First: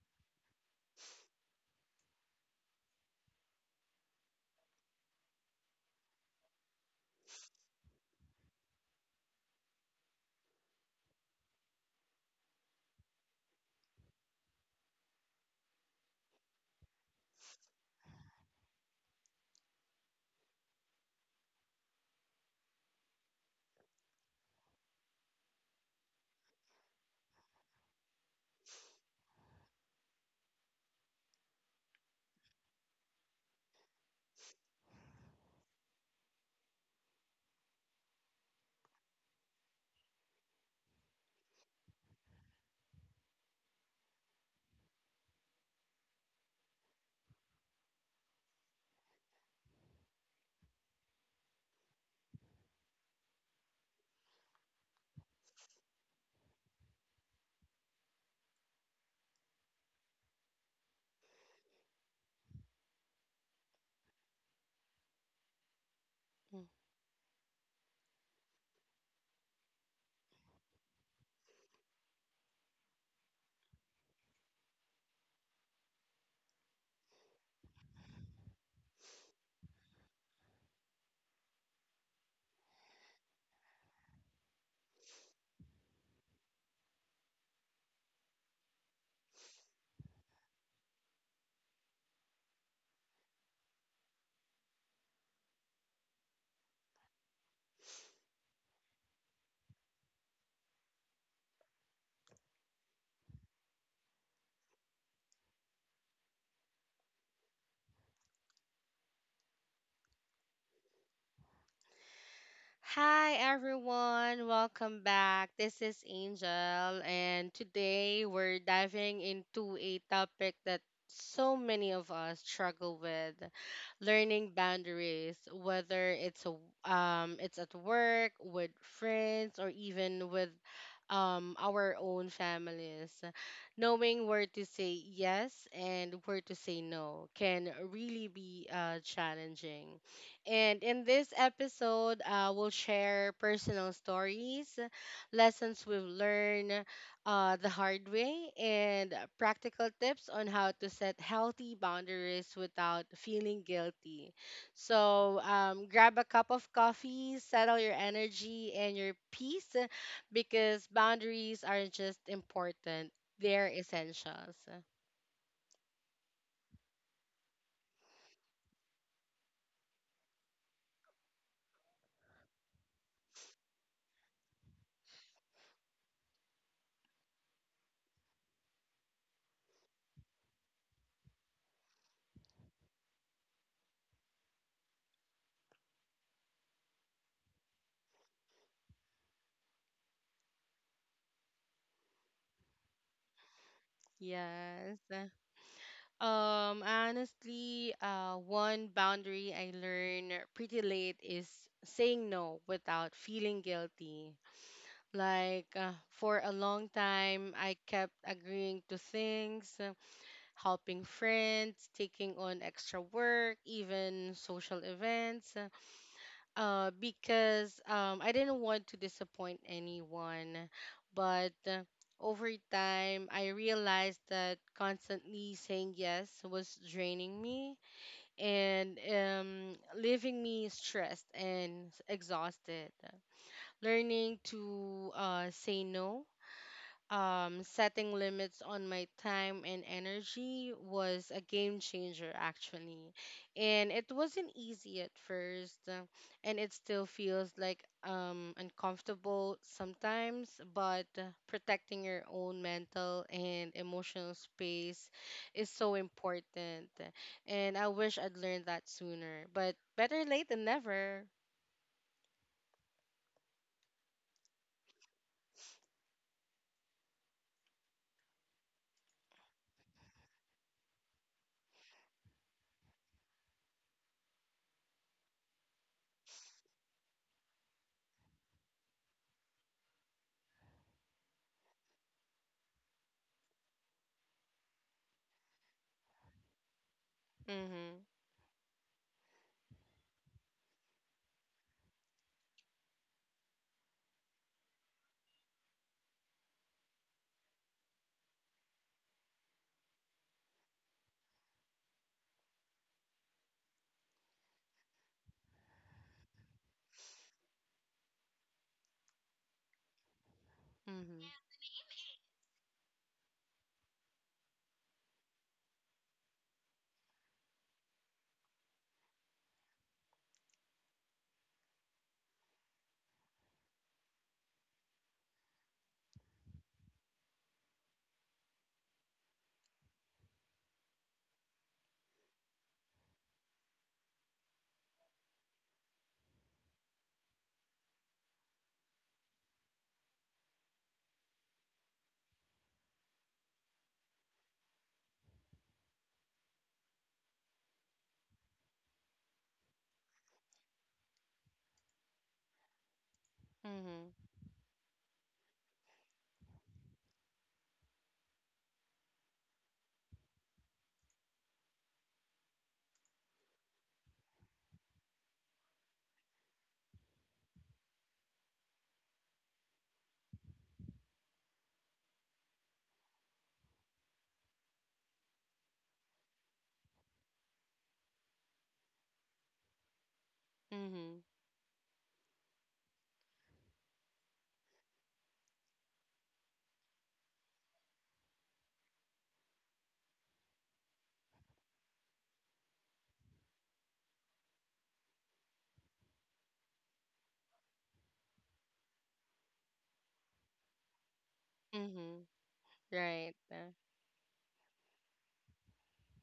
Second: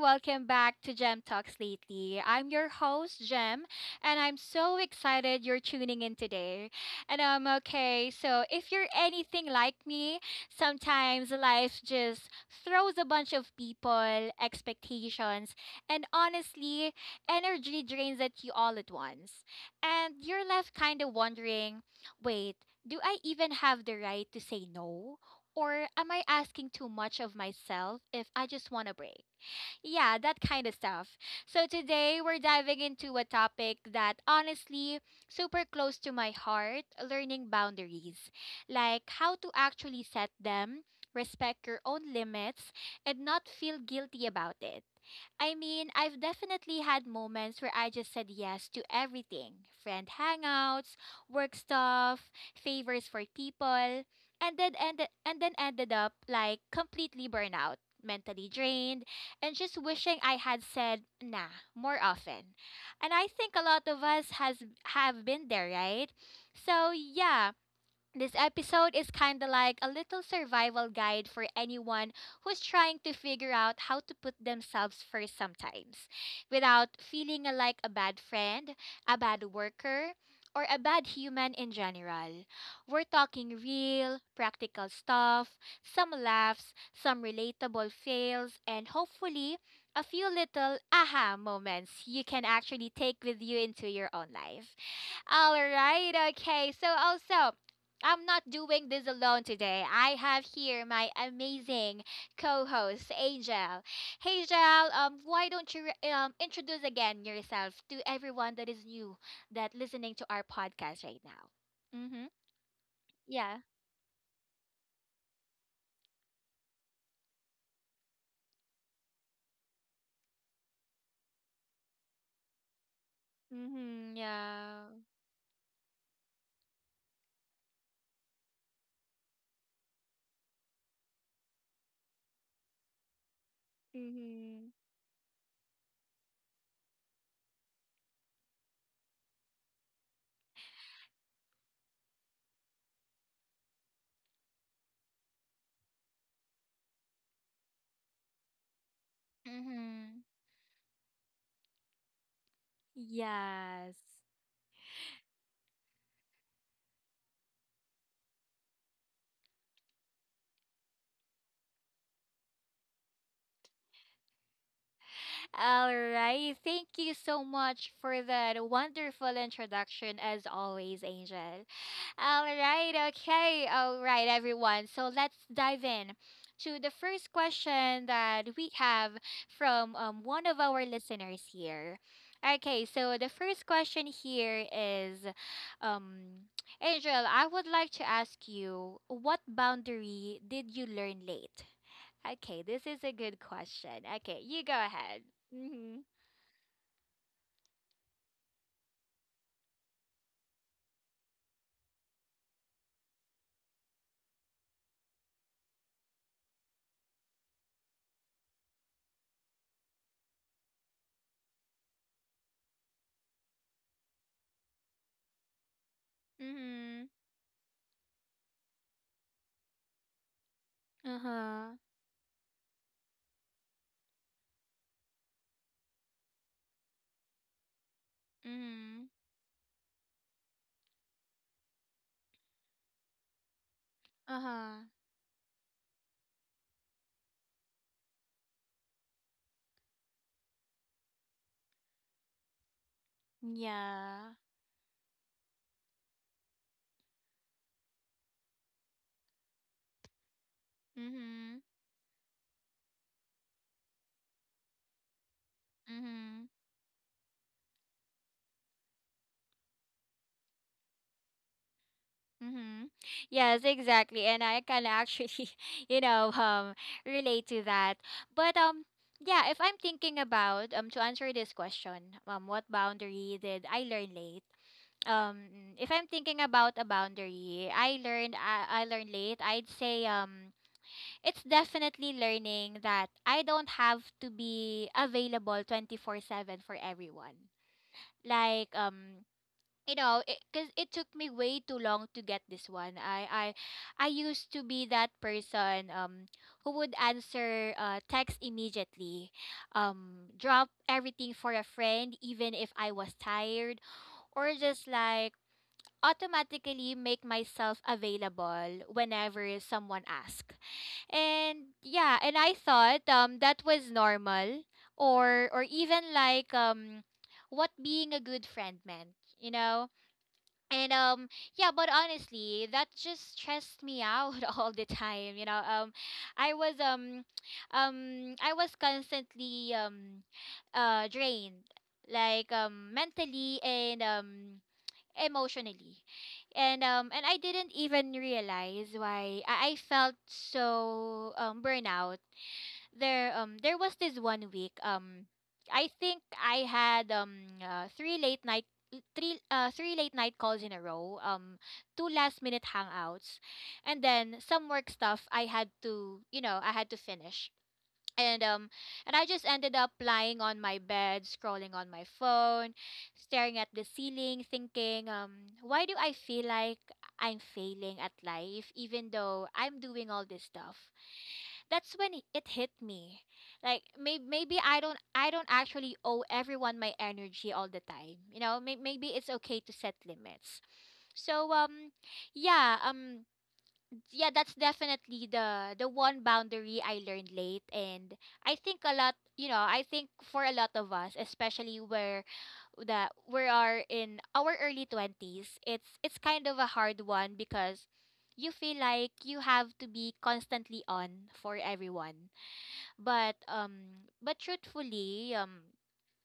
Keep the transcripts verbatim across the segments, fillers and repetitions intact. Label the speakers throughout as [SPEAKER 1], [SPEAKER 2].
[SPEAKER 1] welcome back to Gem Talks Lately. I'm your host, Gem, and I'm so excited you're tuning in today. And I'm Okay, so if you're anything like me, sometimes life just throws a bunch of people, expectations, and honestly, energy drains at you all at once. And you're left kind of wondering, wait, do I even have the right to say no? Or am I asking too much of myself if I just want a break? Yeah, that kind of stuff. So today we're diving into a topic that honestly super close to my heart, learning boundaries. Like how to actually set them, respect your own limits and not feel guilty about it. I mean, I've definitely had moments where I just said yes to everything, friend hangouts, work stuff, favors for people, and then ended, and then ended up like completely burnout, mentally drained, and just wishing I had said nah more often. And I think a lot of us has have been there, right?
[SPEAKER 2] Mm.
[SPEAKER 1] So, yeah, this episode is kind of like a little survival guide for anyone who's trying to figure out how to put themselves first sometimes without feeling like a bad friend, a bad worker, or a bad human in general. We're talking real, practical stuff, some laughs, some relatable fails, and hopefully a few little aha moments you can actually take with you into your own life. All right, okay. So also, I'm not doing this alone today. I have here my amazing co-host, Angel. Hey, Angel, um, why don't you re- um introduce again yourself to everyone that is new that listening to our podcast right now? Mm-hmm.
[SPEAKER 2] Hi
[SPEAKER 1] Yeah.
[SPEAKER 2] everyone, welcome back. This is Angel, and today we're diving into a topic that so many of us struggle with
[SPEAKER 1] Mm-hmm.
[SPEAKER 2] learning
[SPEAKER 1] Yeah.
[SPEAKER 2] boundaries whether it's a, um it's at work with friends or even with um our own families knowing where to
[SPEAKER 1] Mm-hmm.
[SPEAKER 2] say yes and where to say no can really be uh challenging. And in this episode, uh, we'll share personal stories, lessons we've learned uh, the hard way, and practical
[SPEAKER 1] Mm-hmm.
[SPEAKER 2] tips on how to set healthy boundaries without feeling
[SPEAKER 1] Yes.
[SPEAKER 2] guilty. So um, grab a cup of coffee, settle your energy and your peace because boundaries aren't just important, they're essentials.
[SPEAKER 1] All right. Thank you so much for that wonderful introduction, as always, Angel. All right. Okay. All right, everyone. So let's dive in to the first question that we have from um, one of our listeners here. Okay. So the first question here is, um, Angel, I would like to ask you, what boundary did you learn late? Okay, this is a good question. Okay, you go ahead.
[SPEAKER 2] Yes.
[SPEAKER 1] Mhm.
[SPEAKER 2] Um, honestly, uh, one boundary I learned pretty late is saying no without feeling guilty. Like, uh, for a long time, I kept agreeing to things, uh, helping friends, taking on extra work, even social events, uh,
[SPEAKER 1] Mm-hmm.
[SPEAKER 2] because um, I didn't want to disappoint anyone. But
[SPEAKER 1] Uh-huh.
[SPEAKER 2] uh, over time, I realized that constantly saying yes was draining me and
[SPEAKER 1] Mm-hmm.
[SPEAKER 2] um, leaving me stressed and exhausted. Learning
[SPEAKER 1] Uh-huh.
[SPEAKER 2] to uh, say no, um, setting limits on my time and energy was a game changer, actually. And it
[SPEAKER 1] Yeah.
[SPEAKER 2] wasn't easy at first, uh, and it still feels like um, uncomfortable sometimes, but uh,
[SPEAKER 1] Mm-hmm.
[SPEAKER 2] protecting your own mental and emotional space is so
[SPEAKER 1] Mm-hmm.
[SPEAKER 2] important. And I wish I'd learned that sooner, but better late than never.
[SPEAKER 1] Mm-hmm. Yes, exactly. And I can actually, you know, um relate to that. But um yeah, if I'm thinking about, um to answer this question, um what boundary did I learn late? Um if I'm thinking about a boundary I learned I, I learned late, I'd say um it's definitely learning that I don't have to be available twenty-four seven for everyone.
[SPEAKER 2] Mm hmm.
[SPEAKER 1] Like, um you know, because it, 'cause it took me way too long to get this one. I I I used to be that person um who would answer uh, text immediately, um drop everything for a friend even if I was tired, or just like automatically make myself available whenever someone asks.
[SPEAKER 2] Mm hmm.
[SPEAKER 1] And yeah, and I thought um that was normal, or or even like um what being a good friend meant, you know? And um yeah, but honestly, that just stressed me out all the time, you know. Um I was um um I was constantly um uh drained, like um mentally and um emotionally. And um and I didn't even realize why i, I felt so um burnout. There um there was this one week, um I think I had um uh, three late night three uh three late night calls in a row, um two last minute hangouts,
[SPEAKER 2] Mm hmm.
[SPEAKER 1] and then some work stuff I had to, you know i had to finish. And um and I just ended up lying on my bed, scrolling on my phone, staring at the ceiling, thinking, um, why do I feel like I'm failing at life even though I'm doing all this stuff? That's when it it hit me. Like, may- maybe I don't, I don't actually owe everyone my energy all the time. You know, may- maybe it's okay to set limits.
[SPEAKER 2] Mm hmm.
[SPEAKER 1] So um yeah, um yeah, that's definitely the the one boundary I learned late. And I think a lot, you know, I think for a lot of us, especially where that we are in our early twenties, it's it's kind of a hard one because you feel like you have to be constantly on for
[SPEAKER 2] Mm hmm.
[SPEAKER 1] everyone.
[SPEAKER 2] Right.
[SPEAKER 1] But um but truthfully, um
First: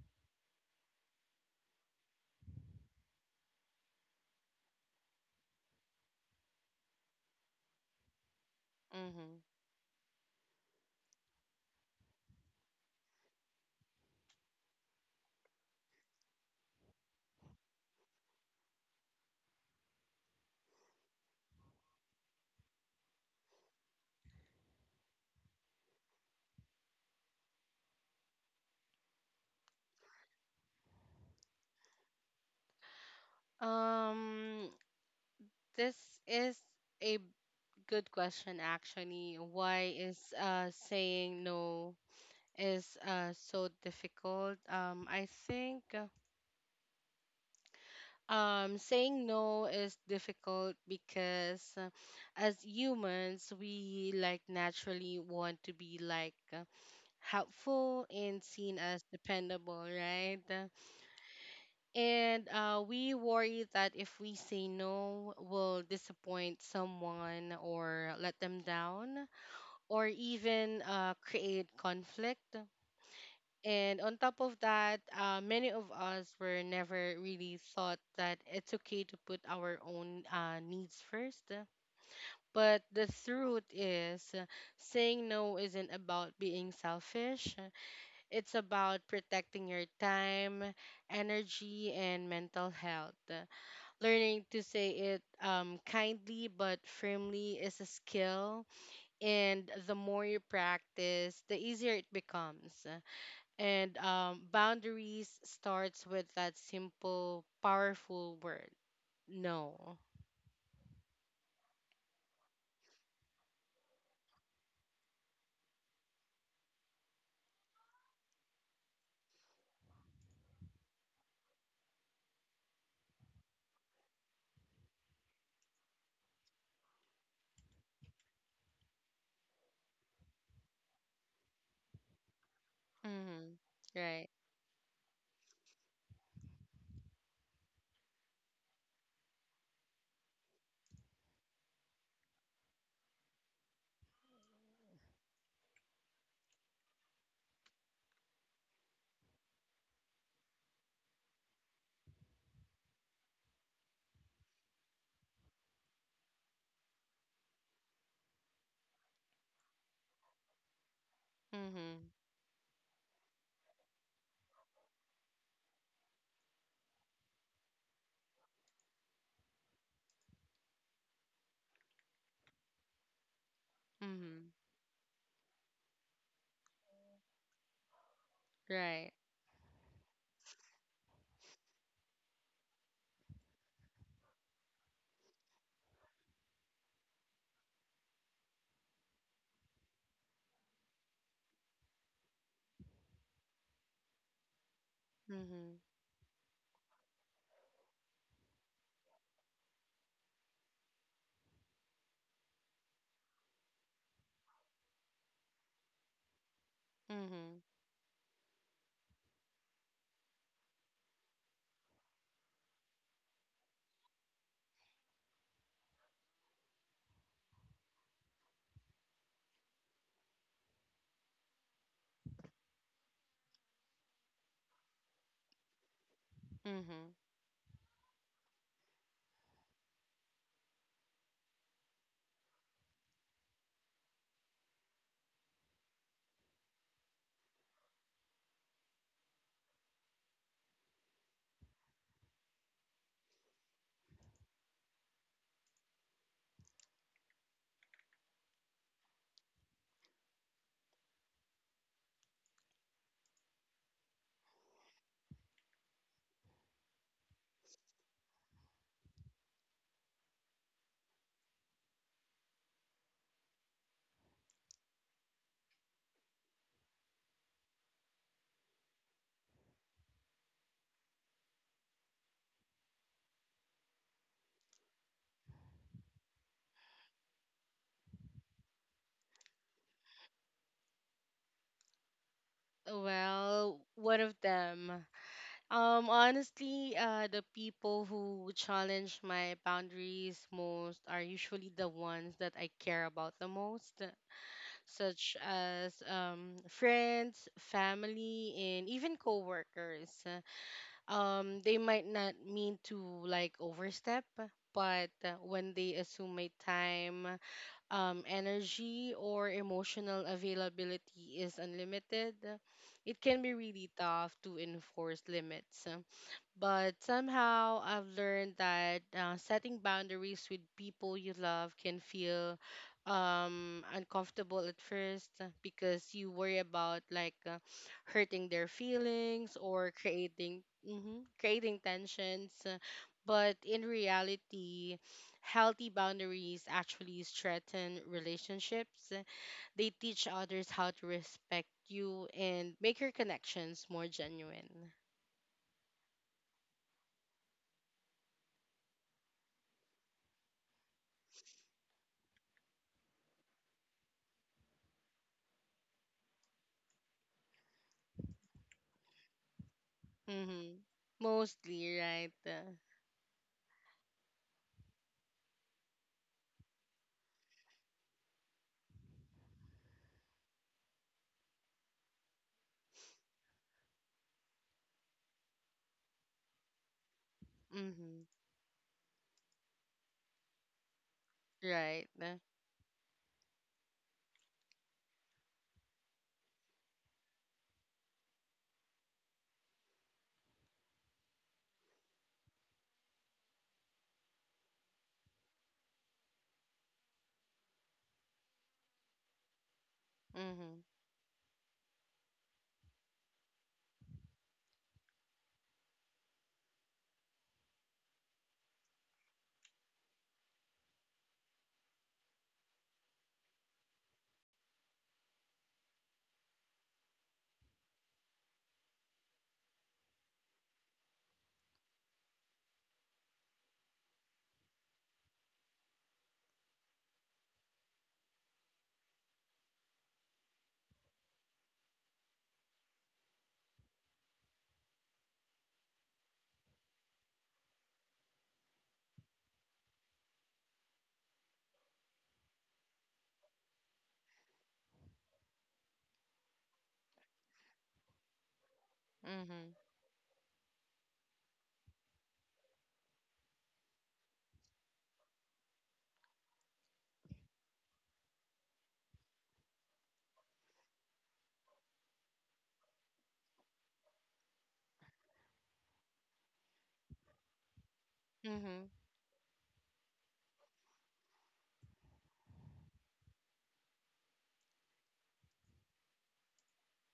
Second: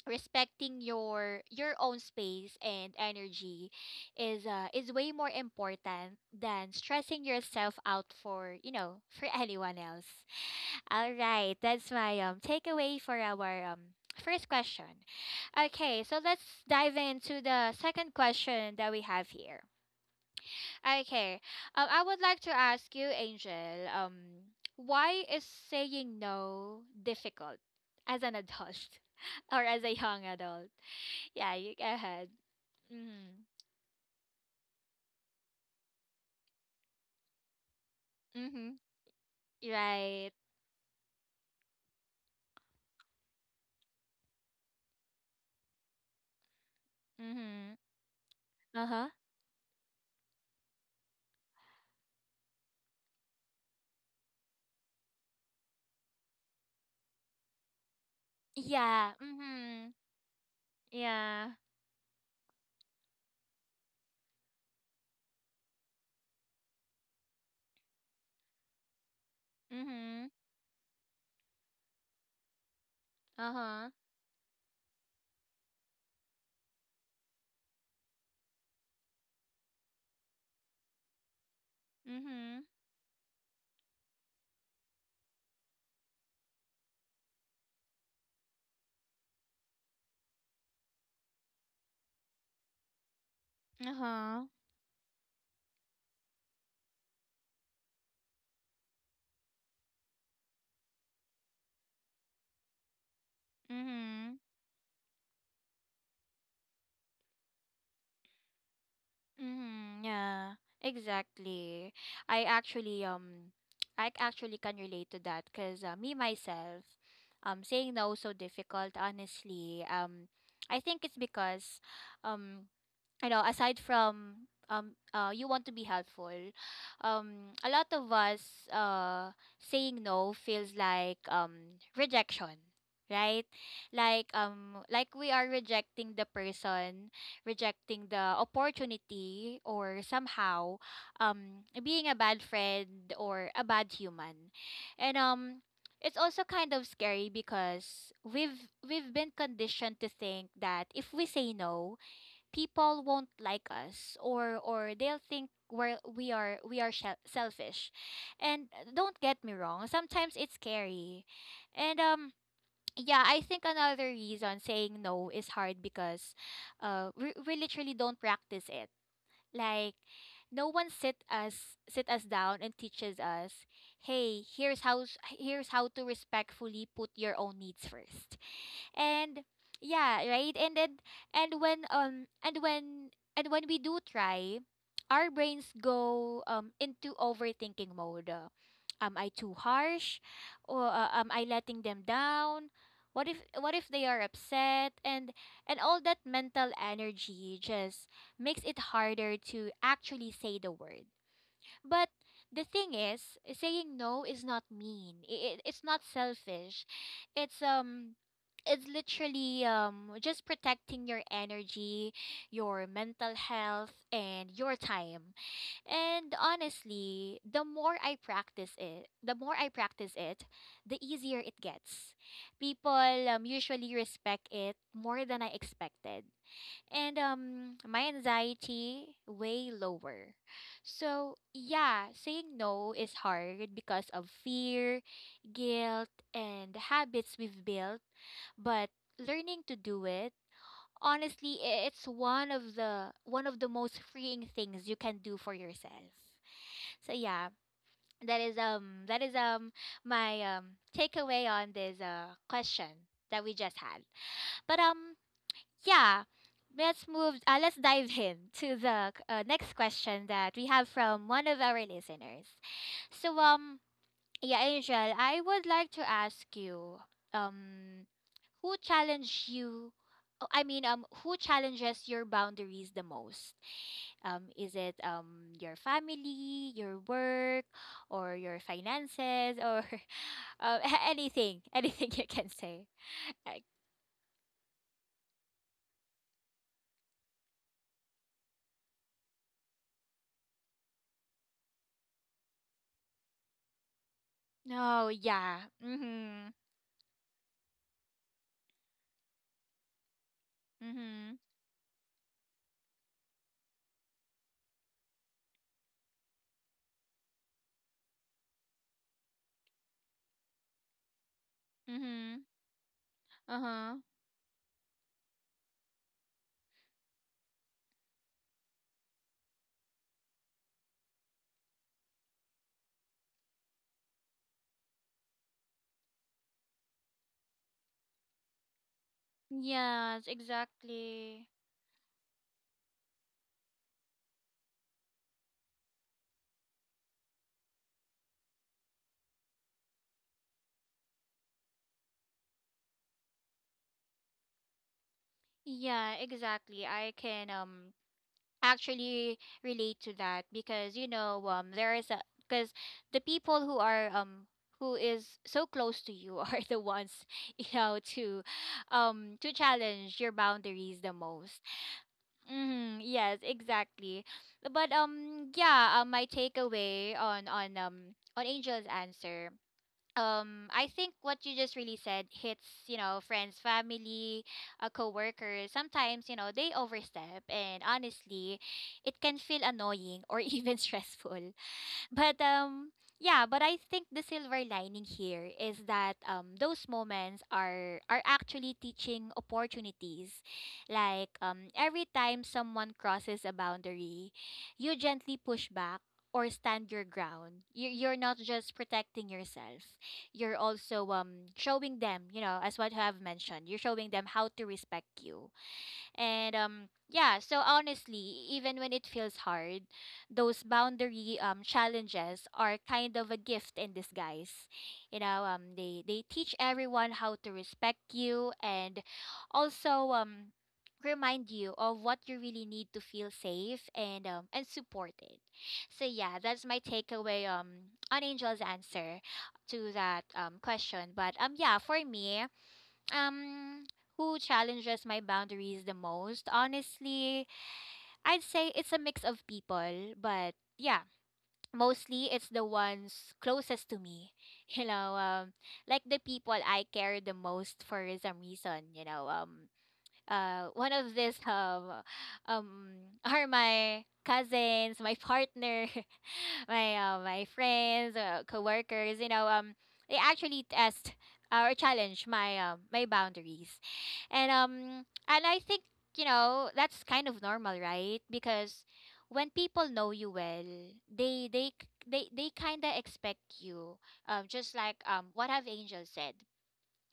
[SPEAKER 1] respecting your your own space and energy is uh is way more important than stressing yourself out for, you know
[SPEAKER 2] Mm
[SPEAKER 1] for
[SPEAKER 2] hmm.
[SPEAKER 1] anyone else. All right, that's my um takeaway for our um first question. Okay, so let's dive into the second question that we have here. Okay, um, I would like to ask you, Angel, um why is saying no difficult as an adult or as a young adult? Yeah, you go ahead. Mhm.
[SPEAKER 2] Um, this is a good question,
[SPEAKER 1] Mhm.
[SPEAKER 2] actually. Why is
[SPEAKER 1] Right.
[SPEAKER 2] uh saying no is uh so difficult? Um, I think, uh,
[SPEAKER 1] Mhm.
[SPEAKER 2] um
[SPEAKER 1] Uh-huh.
[SPEAKER 2] saying no is difficult because, uh, as humans we like naturally want to be like, uh, helpful and seen as
[SPEAKER 1] Yeah.
[SPEAKER 2] dependable,
[SPEAKER 1] Mhm.
[SPEAKER 2] right?
[SPEAKER 1] Yeah.
[SPEAKER 2] And uh, we worry that if we say no, we'll disappoint someone or let them down, or
[SPEAKER 1] Mhm.
[SPEAKER 2] even uh, create conflict.
[SPEAKER 1] Uh-huh.
[SPEAKER 2] And on top of that, uh, many of us were never really thought that it's okay to put our own uh, needs first.
[SPEAKER 1] Mhm.
[SPEAKER 2] But the truth is, uh, saying no isn't about being selfish. It's about protecting your time, energy, and mental health. Learning
[SPEAKER 1] Uh-huh.
[SPEAKER 2] to say it um, kindly but firmly is a skill, and the more you practice, the easier it becomes. And
[SPEAKER 1] Mhm.
[SPEAKER 2] um, boundaries starts with that simple, powerful word, no.
[SPEAKER 1] Mhm. Yeah. Exactly. I actually um I actually can relate to that, cuz uh, me myself, um saying no is so difficult honestly. Um I think it's because, um you know, aside from, um uh you want to be helpful, um a lot of us, uh saying no feels like um rejection, right?
[SPEAKER 2] Mm-hmm.
[SPEAKER 1] Like
[SPEAKER 2] Right.
[SPEAKER 1] um like we are rejecting the person, rejecting the opportunity, or somehow um being a bad friend or a bad human. And um it's also kind of scary because we've we've been conditioned to think that if we say no, people won't like us, or or they'll think we're we are we are shel- selfish. And don't get me wrong, sometimes it's scary. and
[SPEAKER 2] Mm-hmm.
[SPEAKER 1] um yeah, I think another reason saying no is hard because uh we, we literally don't practice it. Like, no one sit us sit us down and teaches us, hey,
[SPEAKER 2] Mm-hmm.
[SPEAKER 1] here's how s- here's how to respectfully put your own needs first.
[SPEAKER 2] Right.
[SPEAKER 1] And yeah, right. And then and when um and when and when we do try, our brains go um into overthinking mode. Uh, am I too harsh, or uh, am I letting them down? What if what if they are upset? And and
[SPEAKER 2] Mm-hmm.
[SPEAKER 1] all that mental energy just makes it harder to actually say the word. But the thing is, saying no is not mean. It, it's not selfish. It's
[SPEAKER 2] Mm-hmm.
[SPEAKER 1] um it's literally um just protecting your energy, your mental health, and your time. And honestly, the more I practice it, the more I practice it, the easier it gets. People um usually respect it more than I expected,
[SPEAKER 2] Mm-hmm.
[SPEAKER 1] and um my anxiety way lower. So, yeah, saying no is hard because of fear, guilt, and the habits we've built, but learning to do it, honestly, i- it's one of the one of the most freeing things you can do for yourself. So yeah, that is um that is um my um takeaway on this uh question that we just had. But um yeah, let's move. Uh, let's dive in to the uh, next question that we have from one of our listeners. So, um, yeah, Angel, I would like to ask you, um, who challenged you? Oh, I mean, um, who challenges your boundaries the most? Um, is it um your family, your work, or your finances, or uh, anything, anything you can say?
[SPEAKER 2] Well, one of them. Um, honestly, uh, the people who challenge my boundaries most are usually the ones that I care about the most,
[SPEAKER 1] No,
[SPEAKER 2] such
[SPEAKER 1] yeah.
[SPEAKER 2] as
[SPEAKER 1] Mm-hmm.
[SPEAKER 2] um, friends, family, and even coworkers.
[SPEAKER 1] Mm-hmm.
[SPEAKER 2] Um, they might not mean to like overstep, but uh, when they assume my time, um, energy, or emotional availability is unlimited,
[SPEAKER 1] Mm-hmm.
[SPEAKER 2] it can be really
[SPEAKER 1] Uh-huh.
[SPEAKER 2] tough to enforce limits. But somehow I've learned that uh, setting boundaries with people you love can feel um, uncomfortable at first, uh, because you worry about like, uh, hurting their feelings or
[SPEAKER 1] Yes,
[SPEAKER 2] creating mhm,
[SPEAKER 1] exactly.
[SPEAKER 2] creating tensions. Uh, But in reality, healthy boundaries actually strengthen relationships. Uh, They teach others how to respect you and make your connections more genuine.
[SPEAKER 1] Yeah, exactly. I can um actually relate to that because you know um there is a because the people who are um who is so close to you are the ones you know to um to challenge your
[SPEAKER 2] Mm-hmm.
[SPEAKER 1] boundaries the most.
[SPEAKER 2] Mostly, right? Uh,
[SPEAKER 1] Mm-hmm. Yes, exactly. But um yeah, um, my takeaway on on um on Angel's answer, um I think what you just really said hits. You know, friends, family, a coworker. Sometimes, you know, they overstep, and
[SPEAKER 2] mm-hmm.
[SPEAKER 1] honestly, it can feel annoying or even stressful.
[SPEAKER 2] Right. Uh,
[SPEAKER 1] but um yeah, but I think the silver lining here is that um those moments are are actually teaching opportunities. Like, um every time someone crosses a boundary, you gently push back or stand your ground. You you're not just protecting yourself. You're
[SPEAKER 2] mm-hmm.
[SPEAKER 1] also um showing them, you know, as what you have mentioned, you're showing them how to respect you. And um yeah, so honestly, even when it feels hard, those boundary um challenges are kind of a gift in disguise. You know, um they they teach everyone how to respect you, and also um remind you of what you really need to feel safe and um and supported. So yeah, that's my takeaway um on Angel's answer to that um question. But um yeah, for me, um, who challenges my boundaries the most? Honestly, I'd say it's a mix of people, but yeah, mostly it's the ones closest to me. You know, um, like the people I care the most for some reason. You know, um,
[SPEAKER 2] Mm-hmm.
[SPEAKER 1] uh one of this um um are my cousins, my partner, my uh, my friends, uh, coworkers, you know, um they actually test, uh, or challenge my um my boundaries. And um and I think, you know, that's kind of normal, right? Because
[SPEAKER 2] Mm-hmm.
[SPEAKER 1] when people know you well, they they c- they they kind of expect you um just like um what have Angel said.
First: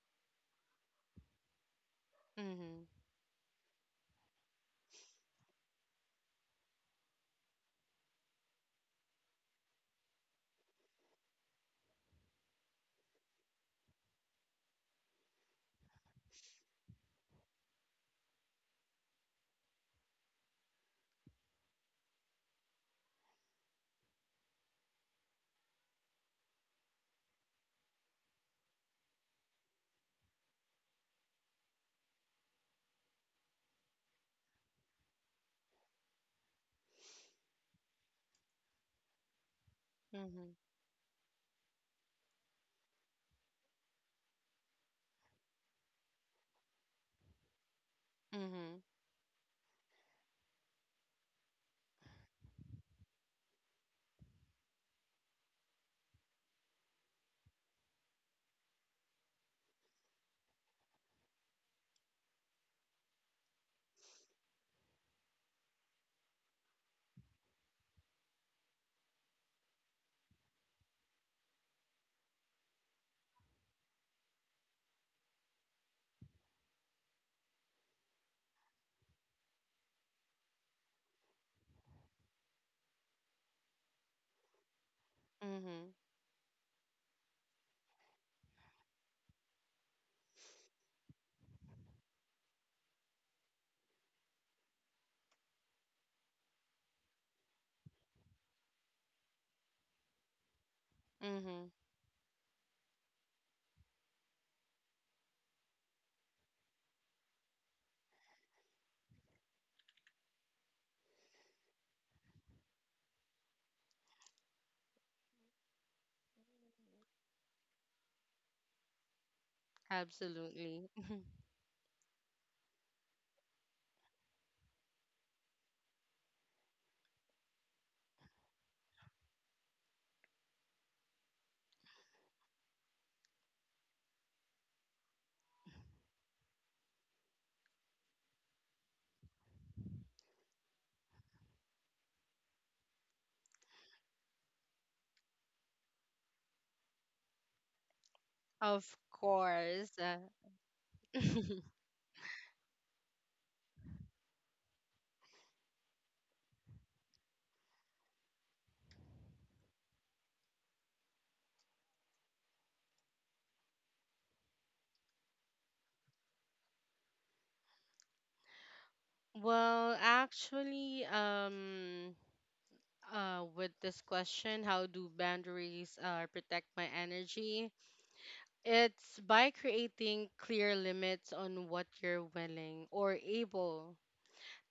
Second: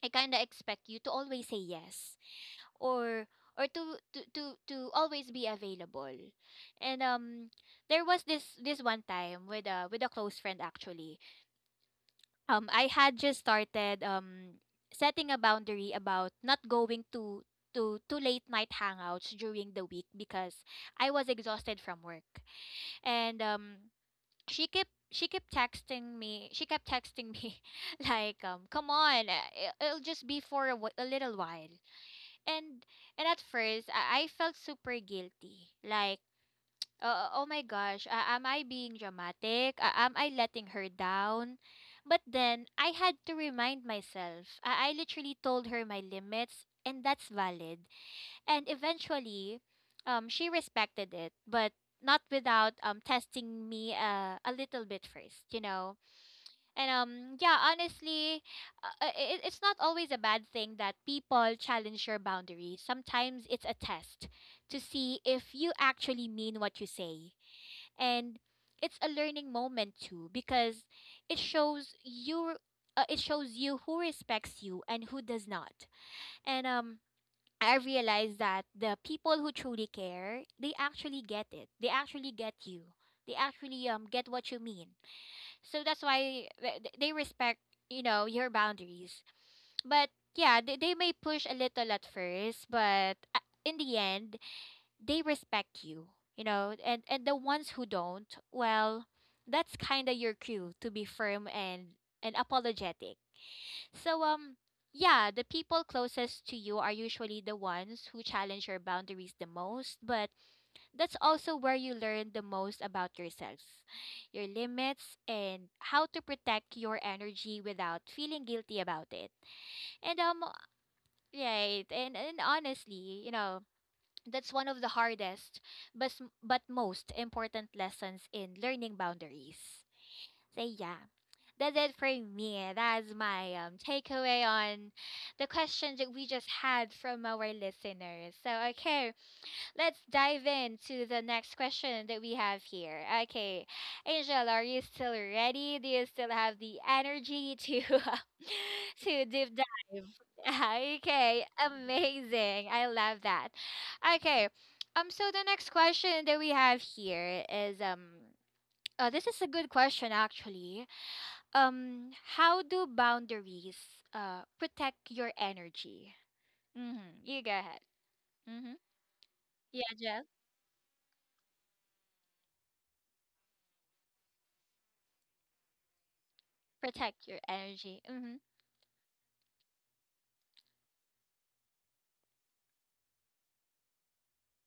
[SPEAKER 1] I kind of expect you to always say yes
[SPEAKER 2] Mm-hmm.
[SPEAKER 1] or or to to to, to always be available. And um there was this this one time with a with a close friend actually. Um I had just started um setting a boundary about not going to to to late night hangouts during the week because I was exhausted from work. And um she kept she kept texting me she kept texting me like um come on, uh, it- it'll just be for a, wh- a little while and and at first I, I felt super guilty like, uh, oh my gosh, uh, am I being dramatic, uh, am I
[SPEAKER 2] Mm-hmm.
[SPEAKER 1] letting her down? But then I had to remind myself, I, I literally told her my limits and that's valid. And
[SPEAKER 2] Mm-hmm.
[SPEAKER 1] eventually um she respected it, but not without um testing me uh, a little bit first, you know. And um, yeah, honestly, uh, uh, i- it's not always a bad thing that people challenge your boundaries. Sometimes it's a test to see if you actually mean what you say. And it's a learning moment too because it shows you, uh, it shows you who respects you and who does not. And um I realize that the people who truly care, they actually get it. They actually get you. They actually um get what you mean, so
[SPEAKER 2] Mm-hmm.
[SPEAKER 1] that's why th- th- they respect, you know, your boundaries. But yeah, they, they may push a little at first, but uh, in the end, they respect you, you know. And and the ones who don't, well, that's kind of your cue to be firm
[SPEAKER 2] Mm-hmm.
[SPEAKER 1] and and apologetic. So um yeah, the people closest to you are usually the ones who challenge your boundaries the most, but that's also where you learn the most about yourself, your limits, and how to protect your energy without feeling guilty about it. And um
[SPEAKER 2] Absolutely.
[SPEAKER 1] right, and, and honestly, you know, that's one of the hardest but s- but most important lessons in learning boundaries. So yeah, that's it for me. That's my um takeaway on the question that we just had from our listeners. So okay, let's dive into the next question that we have here. Okay, Angel, are you still ready? Do you still have the energy to
[SPEAKER 2] Of
[SPEAKER 1] to deep
[SPEAKER 2] course.
[SPEAKER 1] dive?
[SPEAKER 2] Uh,
[SPEAKER 1] Okay, amazing. I love that. Okay, um, so the next question that we have here is, um, uh, this is a good question actually. Um, how do boundaries uh protect your energy? Mm-hmm. You go ahead. Mm-hmm.
[SPEAKER 2] well,
[SPEAKER 1] Yeah.
[SPEAKER 2] actually, um, uh, with this question, how do boundaries uh, protect my
[SPEAKER 1] Protect your
[SPEAKER 2] energy?
[SPEAKER 1] energy. Mhm.
[SPEAKER 2] It's by creating clear limits on what you're willing or able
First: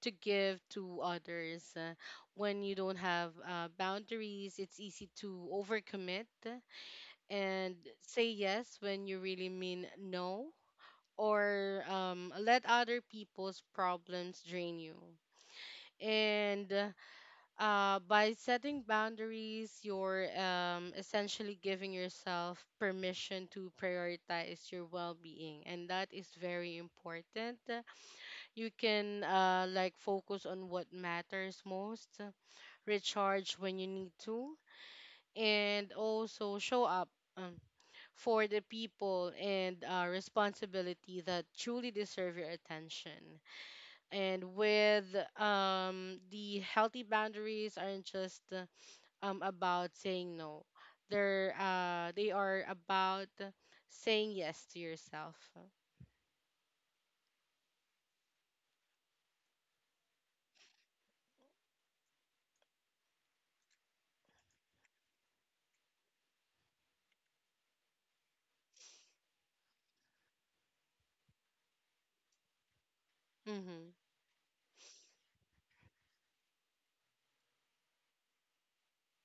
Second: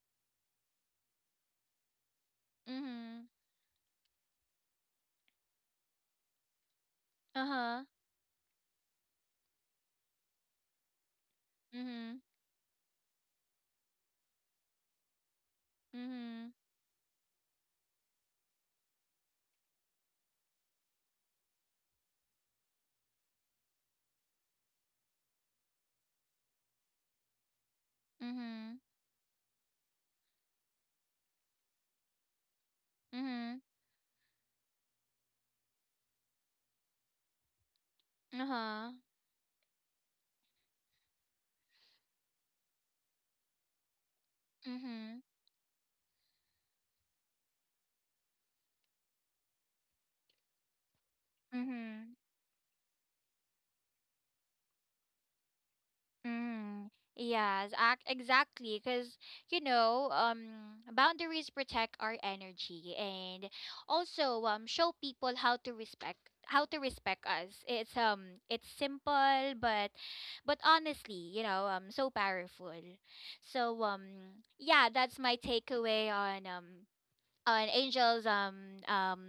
[SPEAKER 2] to give to others. Uh, when you don't
[SPEAKER 1] Mhm.
[SPEAKER 2] have uh, boundaries, it's easy to overcommit and
[SPEAKER 1] Uh-huh.
[SPEAKER 2] say yes when you really mean no, or
[SPEAKER 1] Mhm.
[SPEAKER 2] um, let other people's problems drain you.
[SPEAKER 1] Mhm.
[SPEAKER 2] And uh, by setting boundaries, you're um, essentially giving yourself permission to prioritize your well being. And that is very important. You
[SPEAKER 1] Mhm.
[SPEAKER 2] can uh, like focus on what matters most, recharge
[SPEAKER 1] Mhm.
[SPEAKER 2] when you need to, and also show up um, for the
[SPEAKER 1] Uh-huh.
[SPEAKER 2] people and uh, responsibility that truly deserve your attention. And with
[SPEAKER 1] Mhm.
[SPEAKER 2] um, the healthy boundaries aren't just uh, um, about saying no. They're uh,
[SPEAKER 1] Mhm.
[SPEAKER 2] they are about saying yes to yourself.
[SPEAKER 1] Mhm. Yes, act exactly because you know, um boundaries protect our energy and also um show people how to respect how to respect us. It's um it's simple but but honestly, you know, um so powerful. So
[SPEAKER 2] Mhm.
[SPEAKER 1] um yeah, that's my takeaway on um on Angel's um um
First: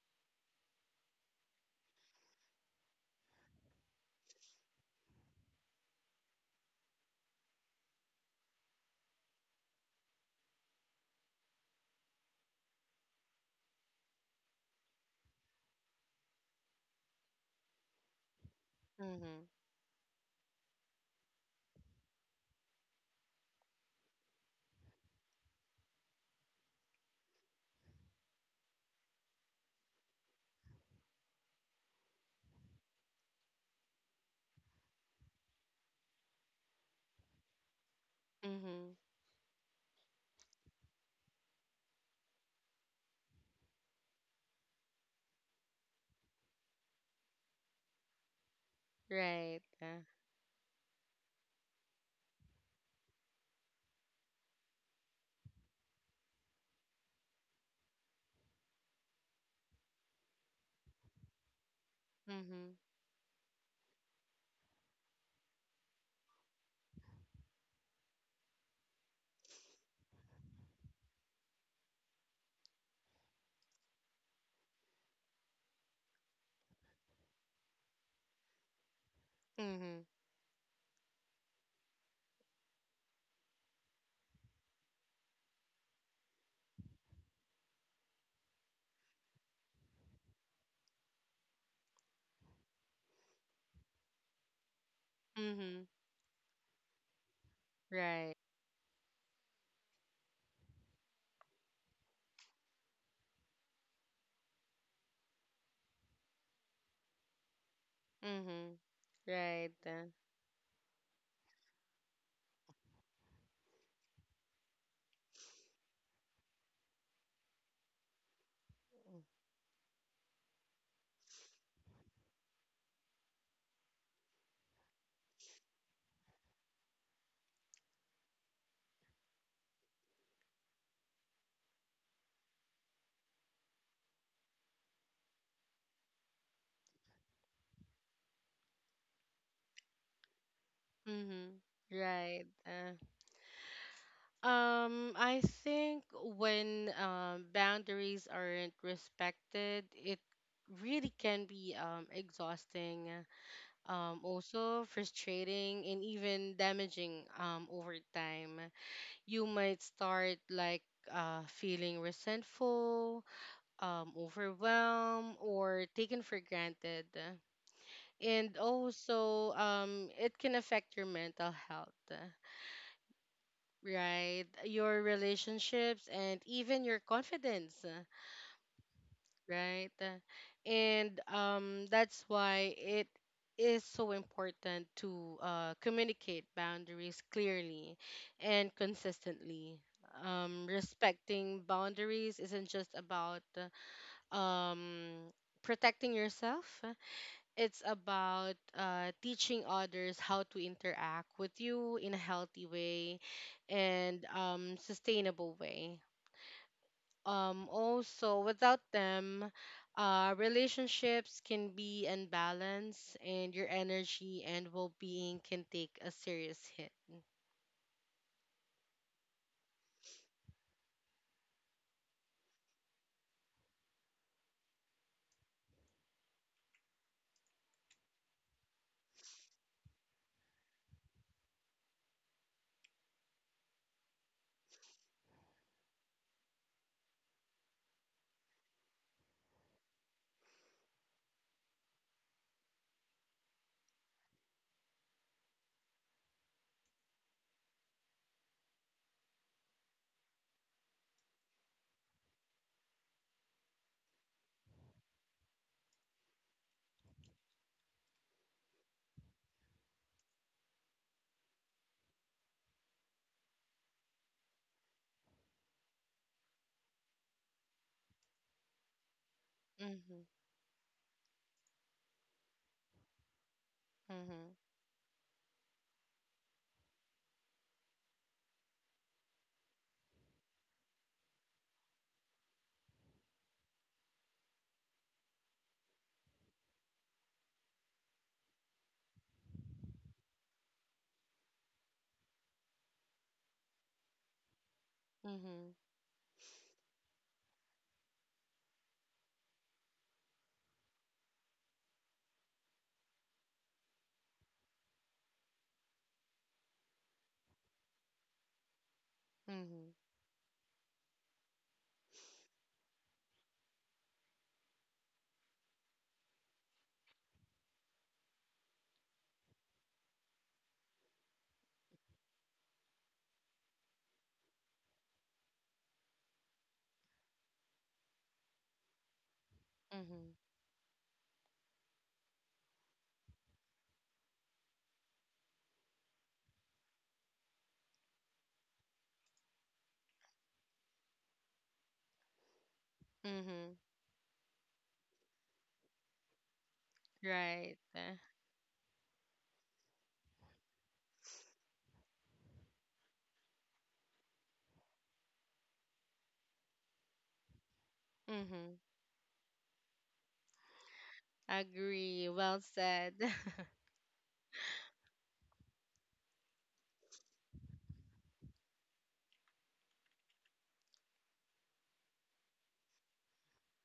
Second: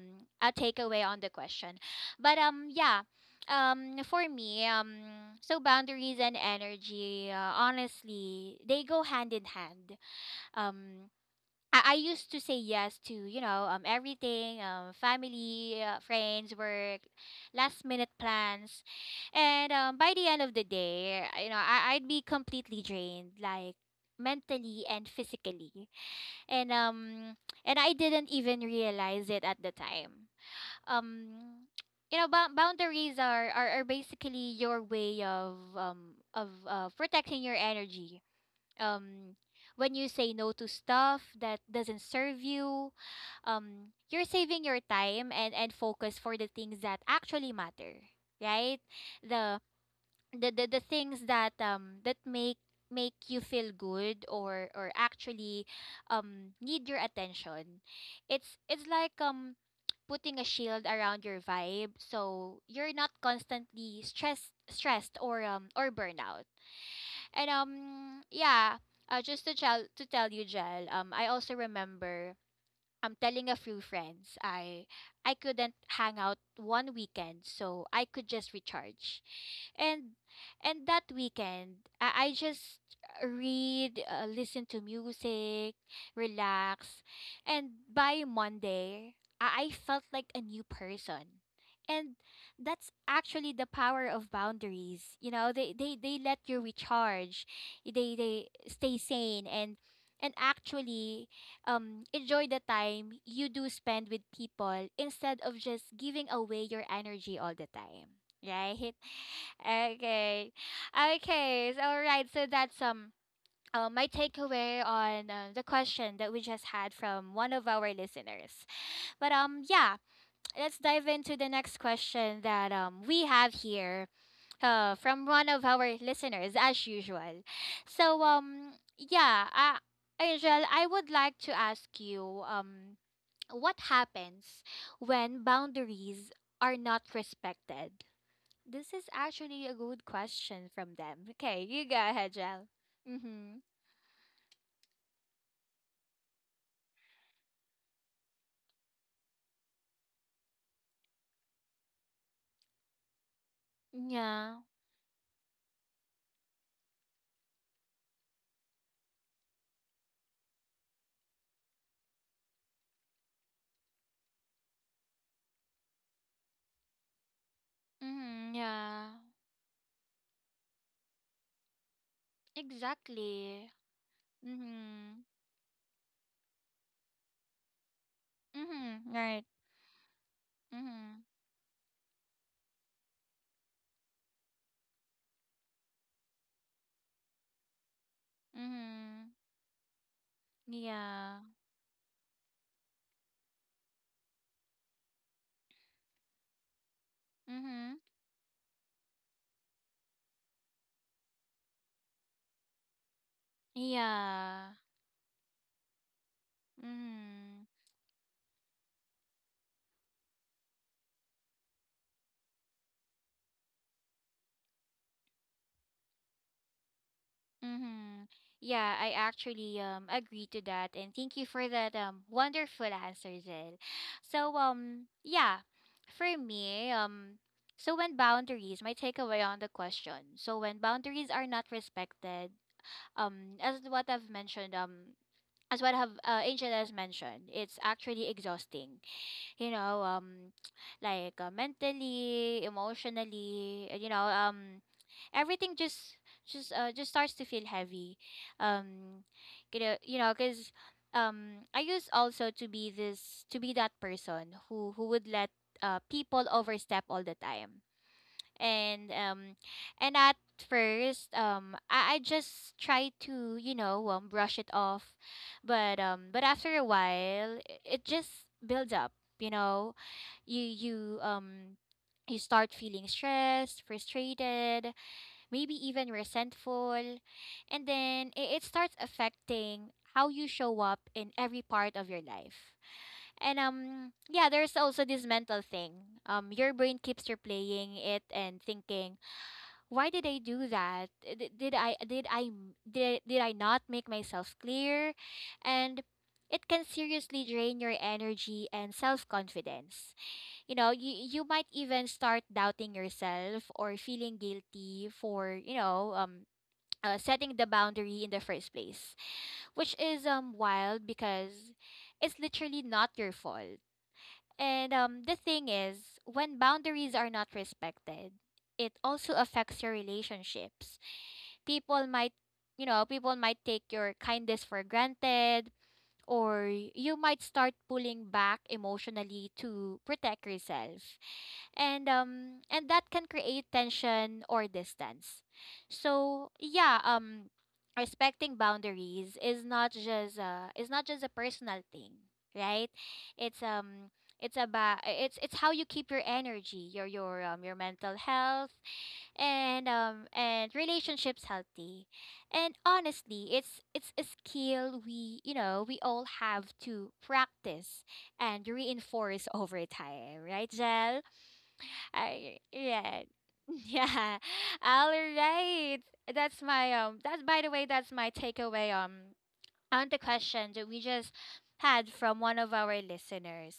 [SPEAKER 1] a takeaway on the question. But um yeah, um for me, um so boundaries and energy, uh, honestly they go hand in hand. Um I, I used to say yes to, you know, um everything, um family, uh, friends, work, last minute plans,
[SPEAKER 2] Mhm.
[SPEAKER 1] and um by the end of the day, you know, I, I'd be completely drained, like mentally and physically. And um and I didn't even realize it at the time. Um you know, bou- boundaries are, are are basically your way of um of uh, protecting your energy.
[SPEAKER 2] Mhm.
[SPEAKER 1] Um when you say no to stuff that doesn't serve you, um you're saving your time and and focus for the things that actually matter, right? The
[SPEAKER 2] Right. Uh,
[SPEAKER 1] the the, the things that um that make make you feel good or or actually um need your attention. it's it's like um putting a shield around your vibe so
[SPEAKER 2] Mm-hmm.
[SPEAKER 1] you're not constantly stressed stressed or um or burnout. And um yeah, uh, just to tell to tell you, Jel, um I also remember I'm telling a few friends I I couldn't hang out one weekend, so I could just recharge.
[SPEAKER 2] Mm-hmm.
[SPEAKER 1] And and that weekend, I, I just read, uh, listen to music, relax, and by Monday, I, I felt like a new person. And that's actually the power of boundaries. You know, they,
[SPEAKER 2] Mm-hmm.
[SPEAKER 1] they, they let you recharge. They
[SPEAKER 2] Right.
[SPEAKER 1] they stay sane and and actually um enjoy the time you do spend with people instead of just giving away your energy all the time,
[SPEAKER 2] Mm-hmm.
[SPEAKER 1] right?
[SPEAKER 2] Right. Uh,
[SPEAKER 1] Okay, okay, so, all right, so that's um uh, my takeaway on, uh, the question that we just had from one of our listeners. But um yeah, let's dive into the next question that um we have here, uh, from one of our listeners, as usual. So, um, yeah, uh, Angel, I would like to ask you, um, what happens when boundaries are not respected? This is actually a good question from them.
[SPEAKER 2] mm-hmm.
[SPEAKER 1] Okay, you go
[SPEAKER 2] Right.
[SPEAKER 1] ahead, Angel.
[SPEAKER 2] Uh,
[SPEAKER 1] Mm-hmm.
[SPEAKER 2] um, I think when um, boundaries aren't respected, it really can be um, exhausting, uh, um,
[SPEAKER 1] Yeah.
[SPEAKER 2] also frustrating, and even damaging um, over time. You might start like, uh, feeling resentful, um, overwhelmed, or taken for granted. and
[SPEAKER 1] Mm-hmm. Yeah.
[SPEAKER 2] also um it can affect your mental health, uh,
[SPEAKER 1] Exactly.
[SPEAKER 2] right, your
[SPEAKER 1] Mm-hmm.
[SPEAKER 2] relationships and even your confidence, uh,
[SPEAKER 1] Mm-hmm. Right.
[SPEAKER 2] right. Uh, and
[SPEAKER 1] Mm-hmm.
[SPEAKER 2] um that's why it is so important to uh, communicate boundaries clearly and
[SPEAKER 1] Mm-hmm.
[SPEAKER 2] consistently. um,
[SPEAKER 1] Yeah.
[SPEAKER 2] respecting boundaries isn't just about uh, um, protecting yourself. It's
[SPEAKER 1] Mm-hmm.
[SPEAKER 2] about uh, teaching others how to interact with you in a healthy way and
[SPEAKER 1] Yeah.
[SPEAKER 2] um, sustainable way.
[SPEAKER 1] Mm-hmm.
[SPEAKER 2] Um, also, without them, uh, relationships can be unbalanced and your energy and well being can take a serious hit.
[SPEAKER 1] Mm-hmm. Yeah, I actually um agree to that and thank you for that um wonderful answer, Jill. So um yeah, for me, um so when boundaries, my takeaway on the question. So when boundaries are not respected, um as what I've mentioned, um as what have, uh, Angel has mentioned, it's actually exhausting. You know, um like, uh, mentally, emotionally, uh, you know, um everything just just uh, just starts to feel heavy. um you know, you know, because um I used also to be this to be that person who who would let, uh, people overstep all the time. And um and at first um I, I just try to, you know, um brush it off, but um but after a while i- it just builds up, you know.
[SPEAKER 2] Mm-hmm,
[SPEAKER 1] You you um you start feeling stressed,
[SPEAKER 2] mm-hmm,
[SPEAKER 1] frustrated, maybe even resentful, and then it, it starts affecting how you show up in every part of your life. And um yeah, there's also this mental thing. Um your brain keeps replaying it and thinking, why did I do that? Did, did I did I m- did, did I not make myself clear?
[SPEAKER 2] mm-hmm,
[SPEAKER 1] And it can seriously drain your energy and self-confidence. You know, you you might even start doubting yourself or feeling guilty for, you know, um uh, setting the boundary in the first place,
[SPEAKER 2] mm-hmm,
[SPEAKER 1] which is um wild because it's literally not your fault. And um, the thing is, when boundaries are not respected, it also affects your relationships. People might, you know, people might take your kindness for granted, or you might start pulling back emotionally to
[SPEAKER 2] mm-hmm,
[SPEAKER 1] protect yourself. And um and that can create tension or distance. So yeah, um respecting boundaries is not just uh is not just a personal thing, right? It's
[SPEAKER 2] mm-hmm.
[SPEAKER 1] um it's about it's it's how you keep your energy, your your um
[SPEAKER 2] Right.
[SPEAKER 1] your
[SPEAKER 2] Uh,
[SPEAKER 1] mental health and um and relationships healthy. And honestly, it's it's a skill we, you know, we all have to practice and
[SPEAKER 2] Mm-hmm.
[SPEAKER 1] reinforce over time, right, Jel?
[SPEAKER 2] Agree. Well
[SPEAKER 1] I
[SPEAKER 2] said.
[SPEAKER 1] yeah. Yeah. All right. That's my um that's, by the way, that's my takeaway um on the question that we just had from one of our listeners.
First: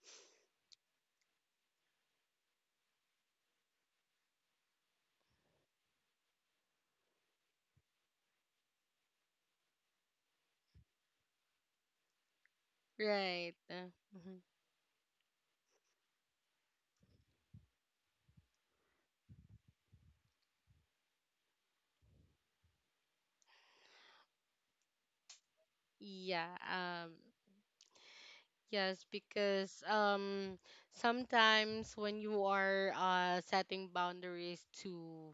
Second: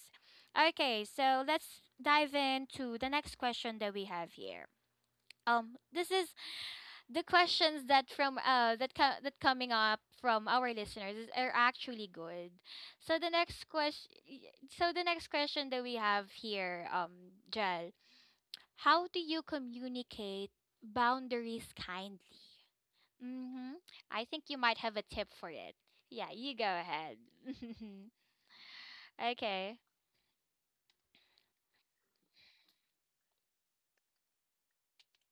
[SPEAKER 1] Okay, so let's dive into the next question that we have here. Um this is the questions that from uh that co- that coming up from our listeners is, are actually good. So the
[SPEAKER 2] Right.
[SPEAKER 1] next
[SPEAKER 2] Uh,
[SPEAKER 1] question,
[SPEAKER 2] Mm-hmm.
[SPEAKER 1] so the next question that we have here, um Jel, how do you communicate boundaries kindly? Mm-hmm. I think you might have a tip for it. Yeah,
[SPEAKER 2] Yeah,
[SPEAKER 1] you go
[SPEAKER 2] um,
[SPEAKER 1] ahead.
[SPEAKER 2] yes,
[SPEAKER 1] Okay.
[SPEAKER 2] because um, sometimes when you are uh, setting boundaries to,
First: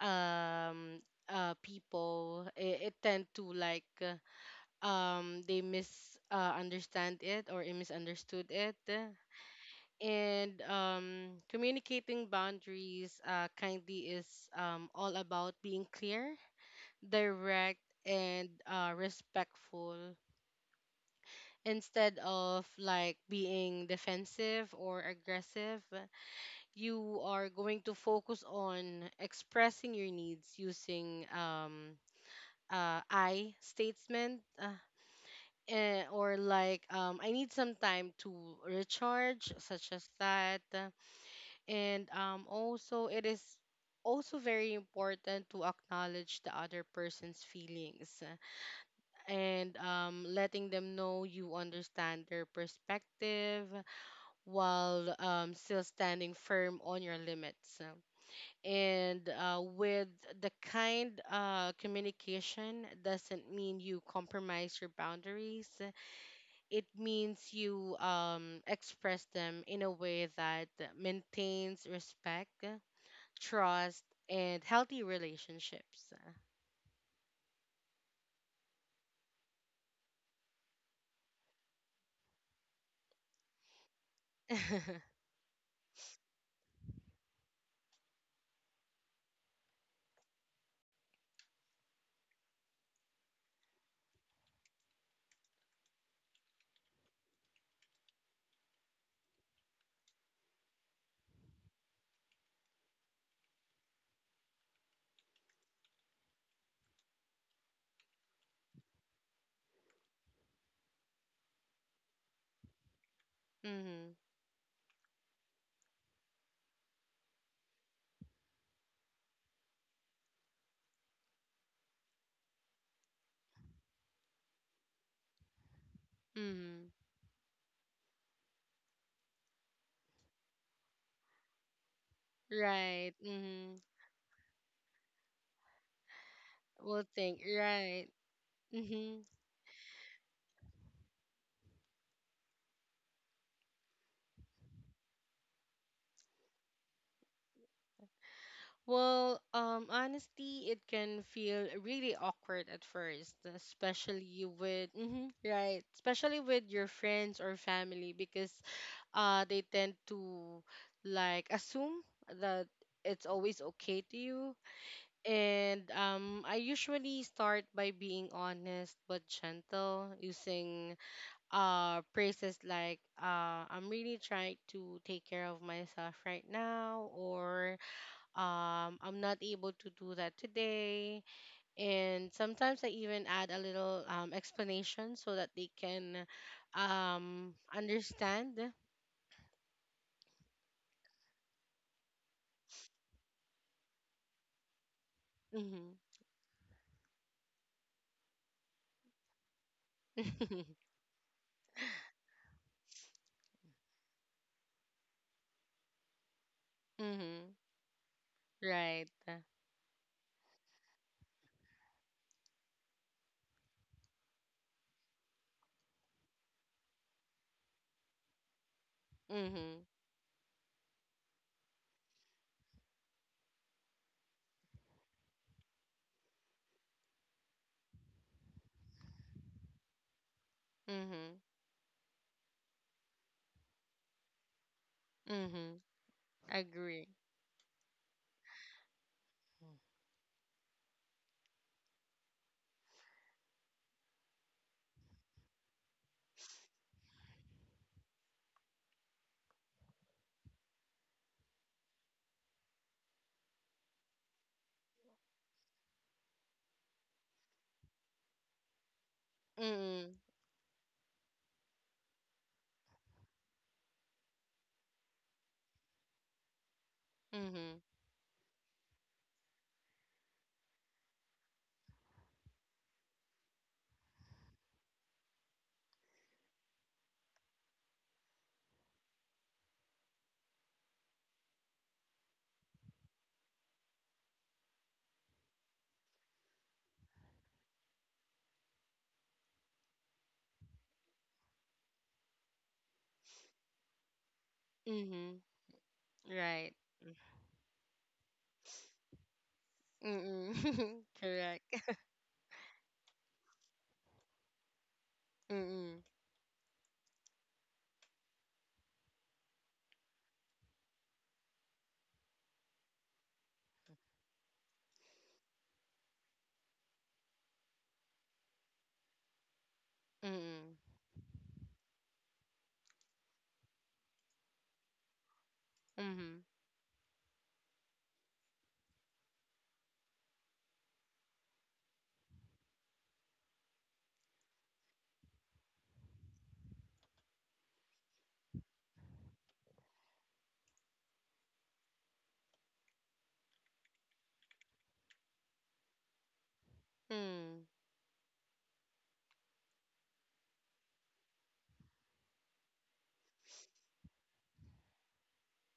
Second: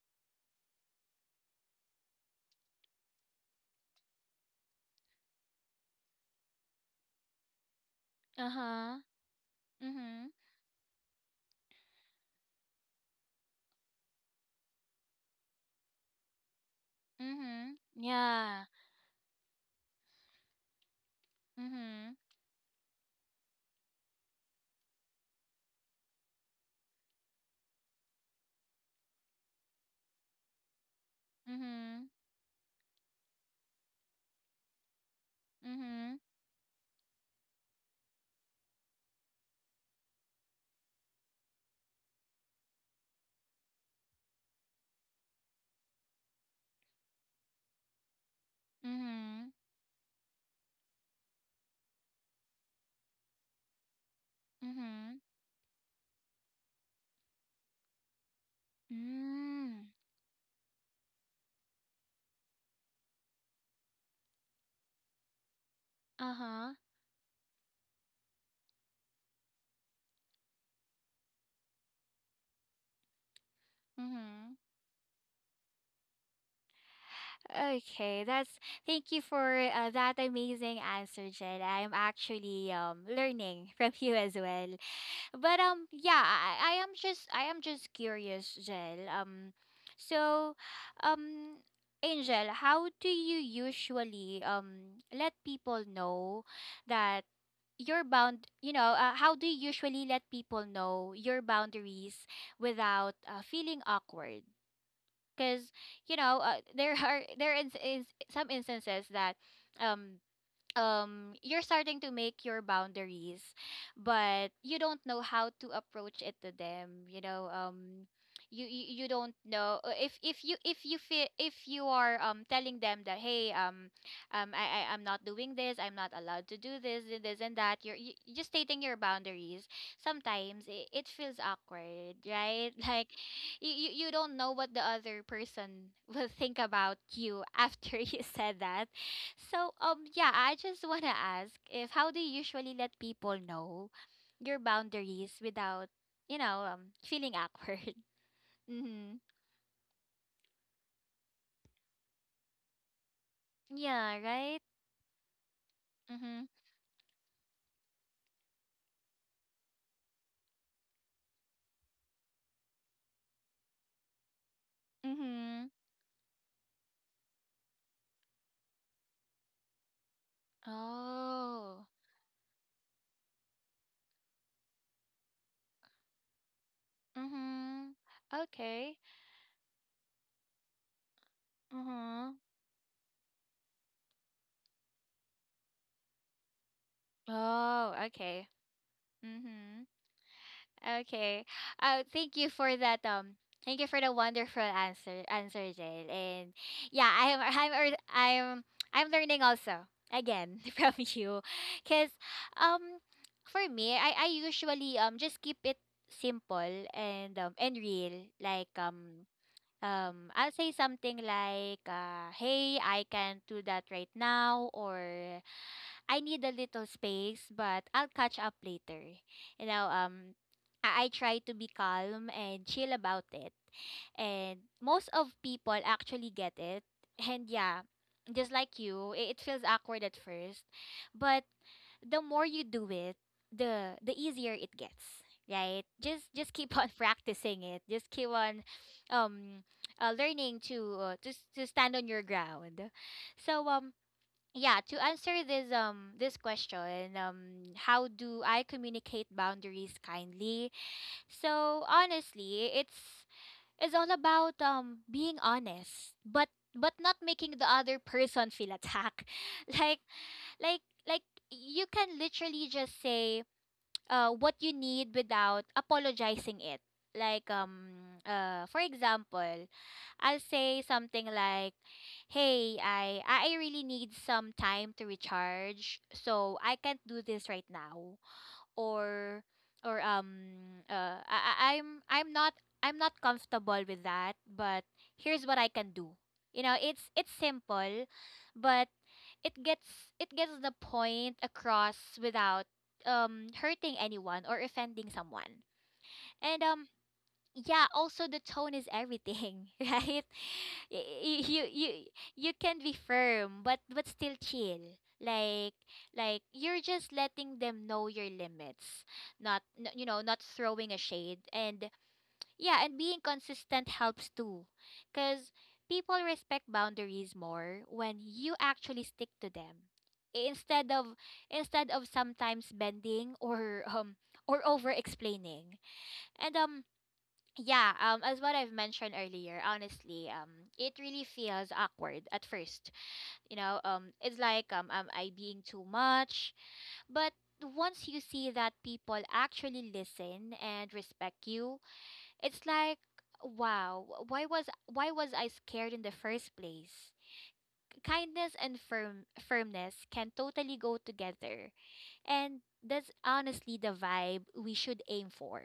[SPEAKER 2] um, uh, people, it, it tend to like, uh, um, they misunderstand it or it misunderstood
[SPEAKER 1] Uh
[SPEAKER 2] it.
[SPEAKER 1] huh. Mm-hmm.
[SPEAKER 2] And um, communicating boundaries uh, kindly is um, all about being clear,
[SPEAKER 1] Mm-hmm.
[SPEAKER 2] direct, and
[SPEAKER 1] Yeah.
[SPEAKER 2] uh, respectful.
[SPEAKER 1] Mm-hmm.
[SPEAKER 2] Instead of like being defensive or aggressive, you are going to focus on expressing your needs using um
[SPEAKER 1] Mm-hmm.
[SPEAKER 2] uh I statement, uh, eh,
[SPEAKER 1] Mm-hmm.
[SPEAKER 2] or like, um I need some time to recharge, such as that. And um also it is also very important to acknowledge the other person's feelings
[SPEAKER 1] Mm-hmm.
[SPEAKER 2] and, um, letting them know you understand their perspective
[SPEAKER 1] Mm-hmm.
[SPEAKER 2] while, um, still standing firm on your limits. And uh,
[SPEAKER 1] Mm.
[SPEAKER 2] with the kind uh, communication doesn't mean you compromise your boundaries.
[SPEAKER 1] Uh-huh.
[SPEAKER 2] It means you um, express them in a way that maintains respect, trust,
[SPEAKER 1] Mm-hmm.
[SPEAKER 2] and healthy relationships.
[SPEAKER 1] Okay, that's thank you for, uh, that amazing answer, Jed. I'm actually um learning from you as well.
[SPEAKER 2] Mm-hmm.
[SPEAKER 1] But um yeah, I, I am just I am just curious, Jel. Um so um Angel, how do you usually um let people know that you're bound, you know, uh, how do you usually let people know your boundaries without, uh, feeling awkward? Cuz you know, uh, there are there is, is some instances that um um you're starting to make your boundaries, but you don't know how to approach it to them, you know. um you you, you don't know uh, if if you if you feel if you are um telling them that, hey, um um I, I i'm not doing this, I'm not allowed to do
[SPEAKER 2] Mm-hmm.
[SPEAKER 1] this and this and that. You're you, just stating your boundaries. Sometimes it, it feels awkward, right? Like
[SPEAKER 2] Right.
[SPEAKER 1] you,
[SPEAKER 2] Mm-hmm.
[SPEAKER 1] you you don't know what the other person will think about
[SPEAKER 2] Well, think.
[SPEAKER 1] you after
[SPEAKER 2] Right.
[SPEAKER 1] you said that.
[SPEAKER 2] Mm-hmm.
[SPEAKER 1] So, um, yeah, I just want to ask, if how do you usually let people know your boundaries without, you know, um, feeling awkward? Mm-hmm.
[SPEAKER 2] Well, um, honestly, it can feel really awkward at first,
[SPEAKER 1] Yeah,
[SPEAKER 2] especially
[SPEAKER 1] right?
[SPEAKER 2] with hmm right, especially
[SPEAKER 1] Mm-hmm.
[SPEAKER 2] with your friends or family because uh they tend to like assume that it's always okay to you.
[SPEAKER 1] Mm-hmm.
[SPEAKER 2] And um, I usually start by being honest but gentle, using
[SPEAKER 1] Oh.
[SPEAKER 2] uh phrases like, uh I'm really trying to take care of myself right now, or
[SPEAKER 1] Mm-hmm. Okay.
[SPEAKER 2] um i'm not able to do that today. And
[SPEAKER 1] Mm-hmm.
[SPEAKER 2] sometimes i even add a little um, explanation so that they can um
[SPEAKER 1] Oh, okay.
[SPEAKER 2] understand.
[SPEAKER 1] Mm-hmm. Okay. Uh, thank you for that. Um, thank you for the wonderful answer, answer,
[SPEAKER 2] Mm-hmm.
[SPEAKER 1] Jail. And yeah, I'm, I'm, ear- I'm, I'm learning also again from you, cause um, for me, I, I usually um just keep it simple and
[SPEAKER 2] Mm-hmm.
[SPEAKER 1] um and real. Like
[SPEAKER 2] Right.
[SPEAKER 1] um um I'll say something like, uh, hey, I can't do that right now, or I need a little space, but I'll catch up later. You
[SPEAKER 2] Mm-hmm.
[SPEAKER 1] know, um, I, I try to be calm and chill about it. And most of people actually get it. And yeah, just like you, it, it feels awkward at first,
[SPEAKER 2] Mm-hmm.
[SPEAKER 1] but the more you do it, the the easier it gets,
[SPEAKER 2] Mm-hmm.
[SPEAKER 1] right? Just just keep on
[SPEAKER 2] Agree.
[SPEAKER 1] practicing it. Just keep on um uh, learning to uh, to s- to stand on your ground. So um yeah, to answer this um this question, um how do I communicate boundaries kindly? So honestly, it's it's all about um being honest but but not making the other person feel attacked. like
[SPEAKER 2] Mm-hmm.
[SPEAKER 1] like like you can literally just say uh, what you need without apologizing it. Like
[SPEAKER 2] Mm-hmm.
[SPEAKER 1] um uh for example, I'll say something like, "Hey, I I really need some time to recharge, so I can't do this right now." Or or um uh I I- I'm I'm not I'm not comfortable with that, but here's what I can do. You know, it's it's simple, but it gets it gets the point across without um hurting anyone or offending
[SPEAKER 2] Mm-hmm.
[SPEAKER 1] someone. And
[SPEAKER 2] Right.
[SPEAKER 1] um yeah, also the tone is everything, right?
[SPEAKER 2] Mm-hmm.
[SPEAKER 1] Y- y-
[SPEAKER 2] Correct.
[SPEAKER 1] you you you can be firm but but still chill, like
[SPEAKER 2] Mm-mm.
[SPEAKER 1] like you're just letting them know your limits, not n- you know, not throwing a shade. And yeah, and being consistent helps too. Because people respect boundaries more when you actually stick to them. I-
[SPEAKER 2] Mm-mm.
[SPEAKER 1] Instead of instead of sometimes bending or um or over explaining.
[SPEAKER 2] Mm-hmm.
[SPEAKER 1] And um yeah, um as what I've mentioned earlier, honestly, um it really feels awkward at first. You know, um it's like, um am I being too much? But once you see that people actually listen and respect you, it's like, wow, why was why was I scared in the first place?
[SPEAKER 2] Mm.
[SPEAKER 1] Kindness and firm firmness can totally go together. And that's honestly the vibe we should aim for.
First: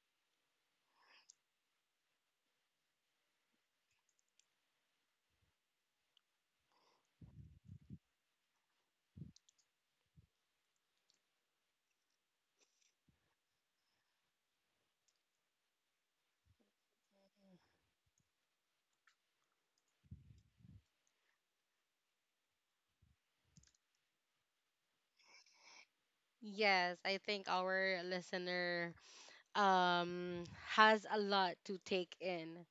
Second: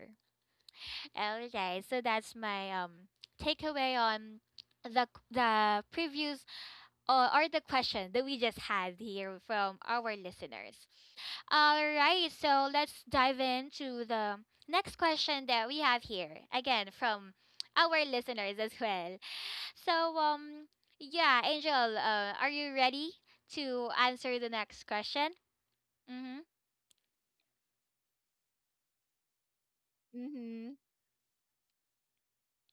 [SPEAKER 1] Okay, so that's my um takeaway on the the previews, or, or the question that we just had here from our listeners. All right, so let's dive into the next question that we have here. Again, from our listeners as well. So, um, yeah, Angel, uh, are you ready to answer the next question? Mm-hmm.
[SPEAKER 2] Yes, I think our listener um
[SPEAKER 1] Mm-hmm.
[SPEAKER 2] has a lot to take in.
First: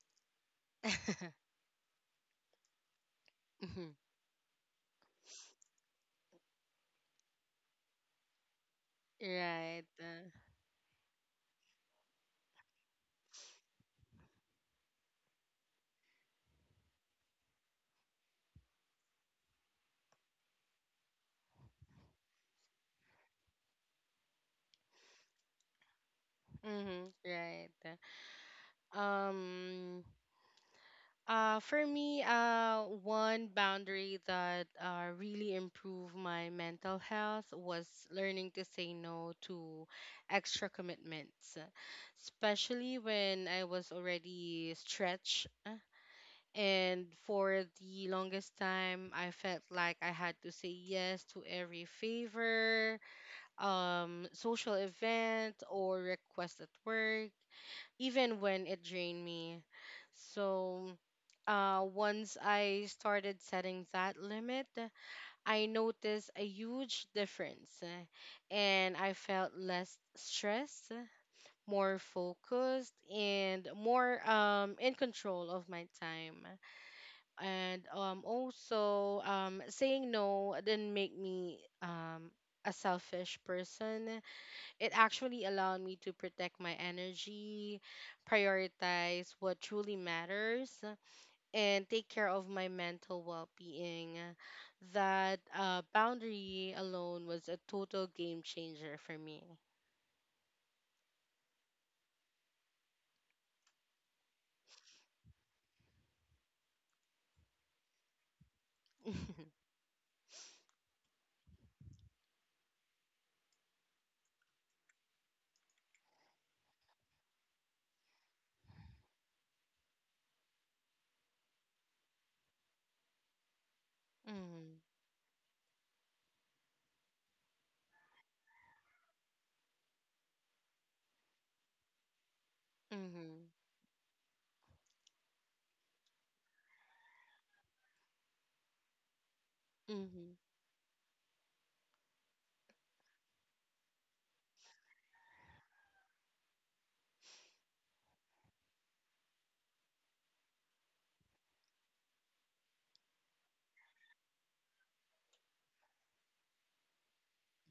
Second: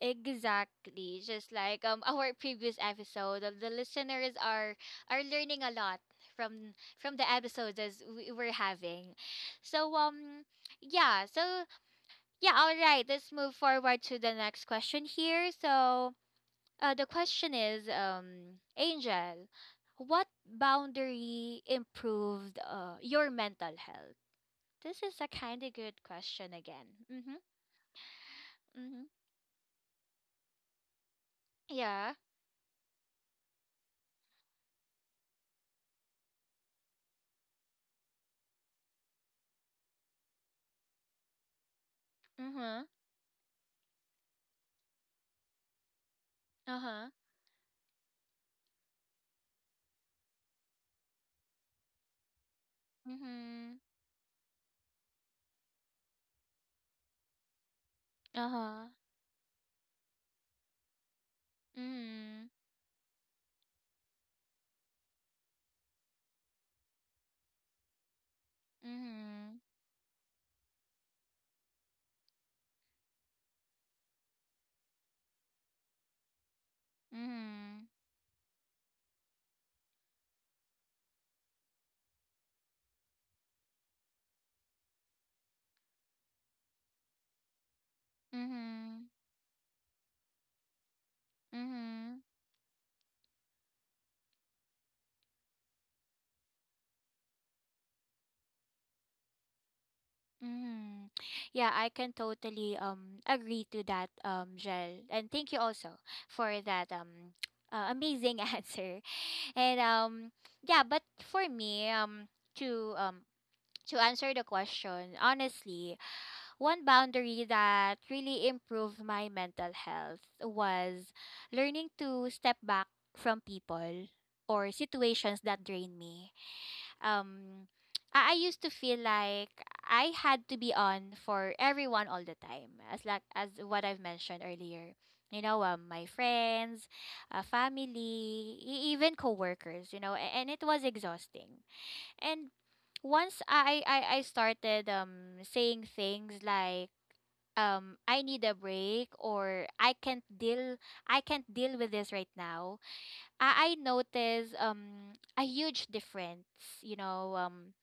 [SPEAKER 1] Exactly. Just like um our previous episode, uh, the
[SPEAKER 2] Mhm.
[SPEAKER 1] listeners are are learning a lot from from the episodes as we were having.
[SPEAKER 2] Right.
[SPEAKER 1] So
[SPEAKER 2] Uh,
[SPEAKER 1] um yeah, so yeah, all right. Let's move forward to the next question here. So, uh, the question is, um, Angel, what boundary improved uh, your mental health? This is a kind of good question again.
[SPEAKER 2] mm-hmm.
[SPEAKER 1] Mhm.
[SPEAKER 2] Right.
[SPEAKER 1] Mhm.
[SPEAKER 2] Um uh for
[SPEAKER 1] Yeah.
[SPEAKER 2] me, uh one boundary that uh really improved my mental health was learning to say no to extra commitments,
[SPEAKER 1] Mhm.
[SPEAKER 2] especially when I was already stretched.
[SPEAKER 1] Uh-huh.
[SPEAKER 2] And for the longest time, I felt like I had to say yes to every favor,
[SPEAKER 1] Mhm.
[SPEAKER 2] um, social event, or request at work, even when it
[SPEAKER 1] Uh-huh.
[SPEAKER 2] drained me. So, uh, once
[SPEAKER 1] Mhm.
[SPEAKER 2] I started setting that limit, I noticed a huge difference, eh, and I felt
[SPEAKER 1] Mhm.
[SPEAKER 2] less stressed, more focused, and more um, in control of my time.
[SPEAKER 1] Mhm.
[SPEAKER 2] And um, also, um, saying no didn't make me um, a selfish person. It actually allowed me to protect my energy,
[SPEAKER 1] Mhm.
[SPEAKER 2] prioritize what truly matters, and take
[SPEAKER 1] Mhm.
[SPEAKER 2] care of my mental well being. That uh, boundary alone was a total game changer for me.
[SPEAKER 1] Mm. Yeah, I can totally um agree to that, um Jel. And thank you also for that um uh, amazing answer. And um yeah, but for me, um to um to answer the question, honestly, one boundary that really improved my mental health was learning to step back from people or
[SPEAKER 2] Mm-hmm,
[SPEAKER 1] situations that drain me. um I, I used to feel like I had to be on for everyone all the time, as like as
[SPEAKER 2] mm-hmm,
[SPEAKER 1] what I've mentioned earlier. You know, um, my friends, uh, family, e- even coworkers, you know, a-
[SPEAKER 2] mm-hmm,
[SPEAKER 1] and it was exhausting. And once I I, I started um saying things like, um I need a break, or I can't deal I can't deal with this right now, I, I noticed um a huge difference. You know, um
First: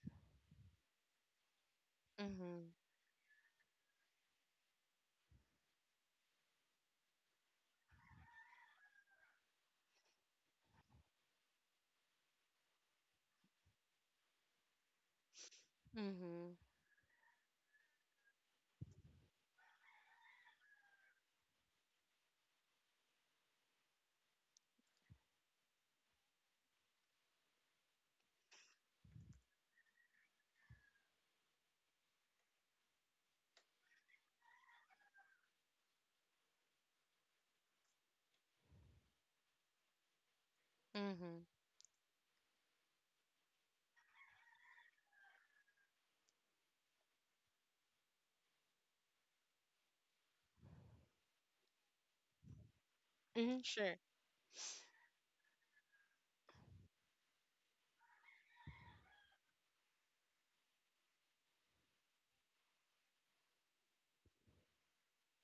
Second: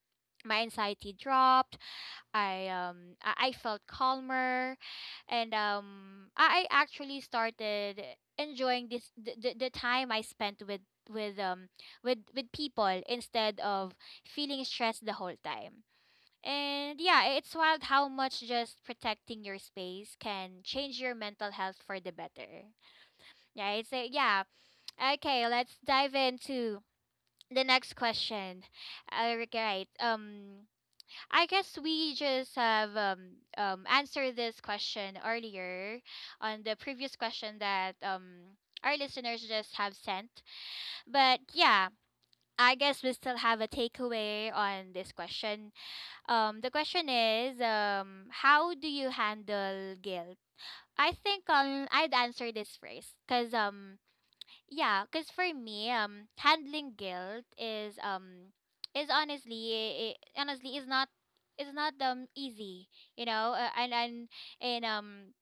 [SPEAKER 1] my anxiety dropped,
[SPEAKER 2] mm-hmm,
[SPEAKER 1] i um i I felt calmer, and um i I actually started enjoying this the, the, the time I spent with with um with with people, instead of feeling stressed the whole time. And yeah, it's wild how much just protecting your space can change your mental health for the better. Yeah, it's a yeah. Okay, let's dive into the next question. All right, um I guess we just have um, um, answered this question earlier on the previous question that um, our listeners just have sent. But
[SPEAKER 2] mm-hmm,
[SPEAKER 1] yeah, I guess we still have a takeaway on this question. Um, the question is, um, how do you handle guilt? I think, um, I'd answer this first because,
[SPEAKER 2] mm-hmm, sure.
[SPEAKER 1] um, yeah, because for me, um, handling guilt is um is honestly i honestly is not is not um easy, you know, uh, and and and um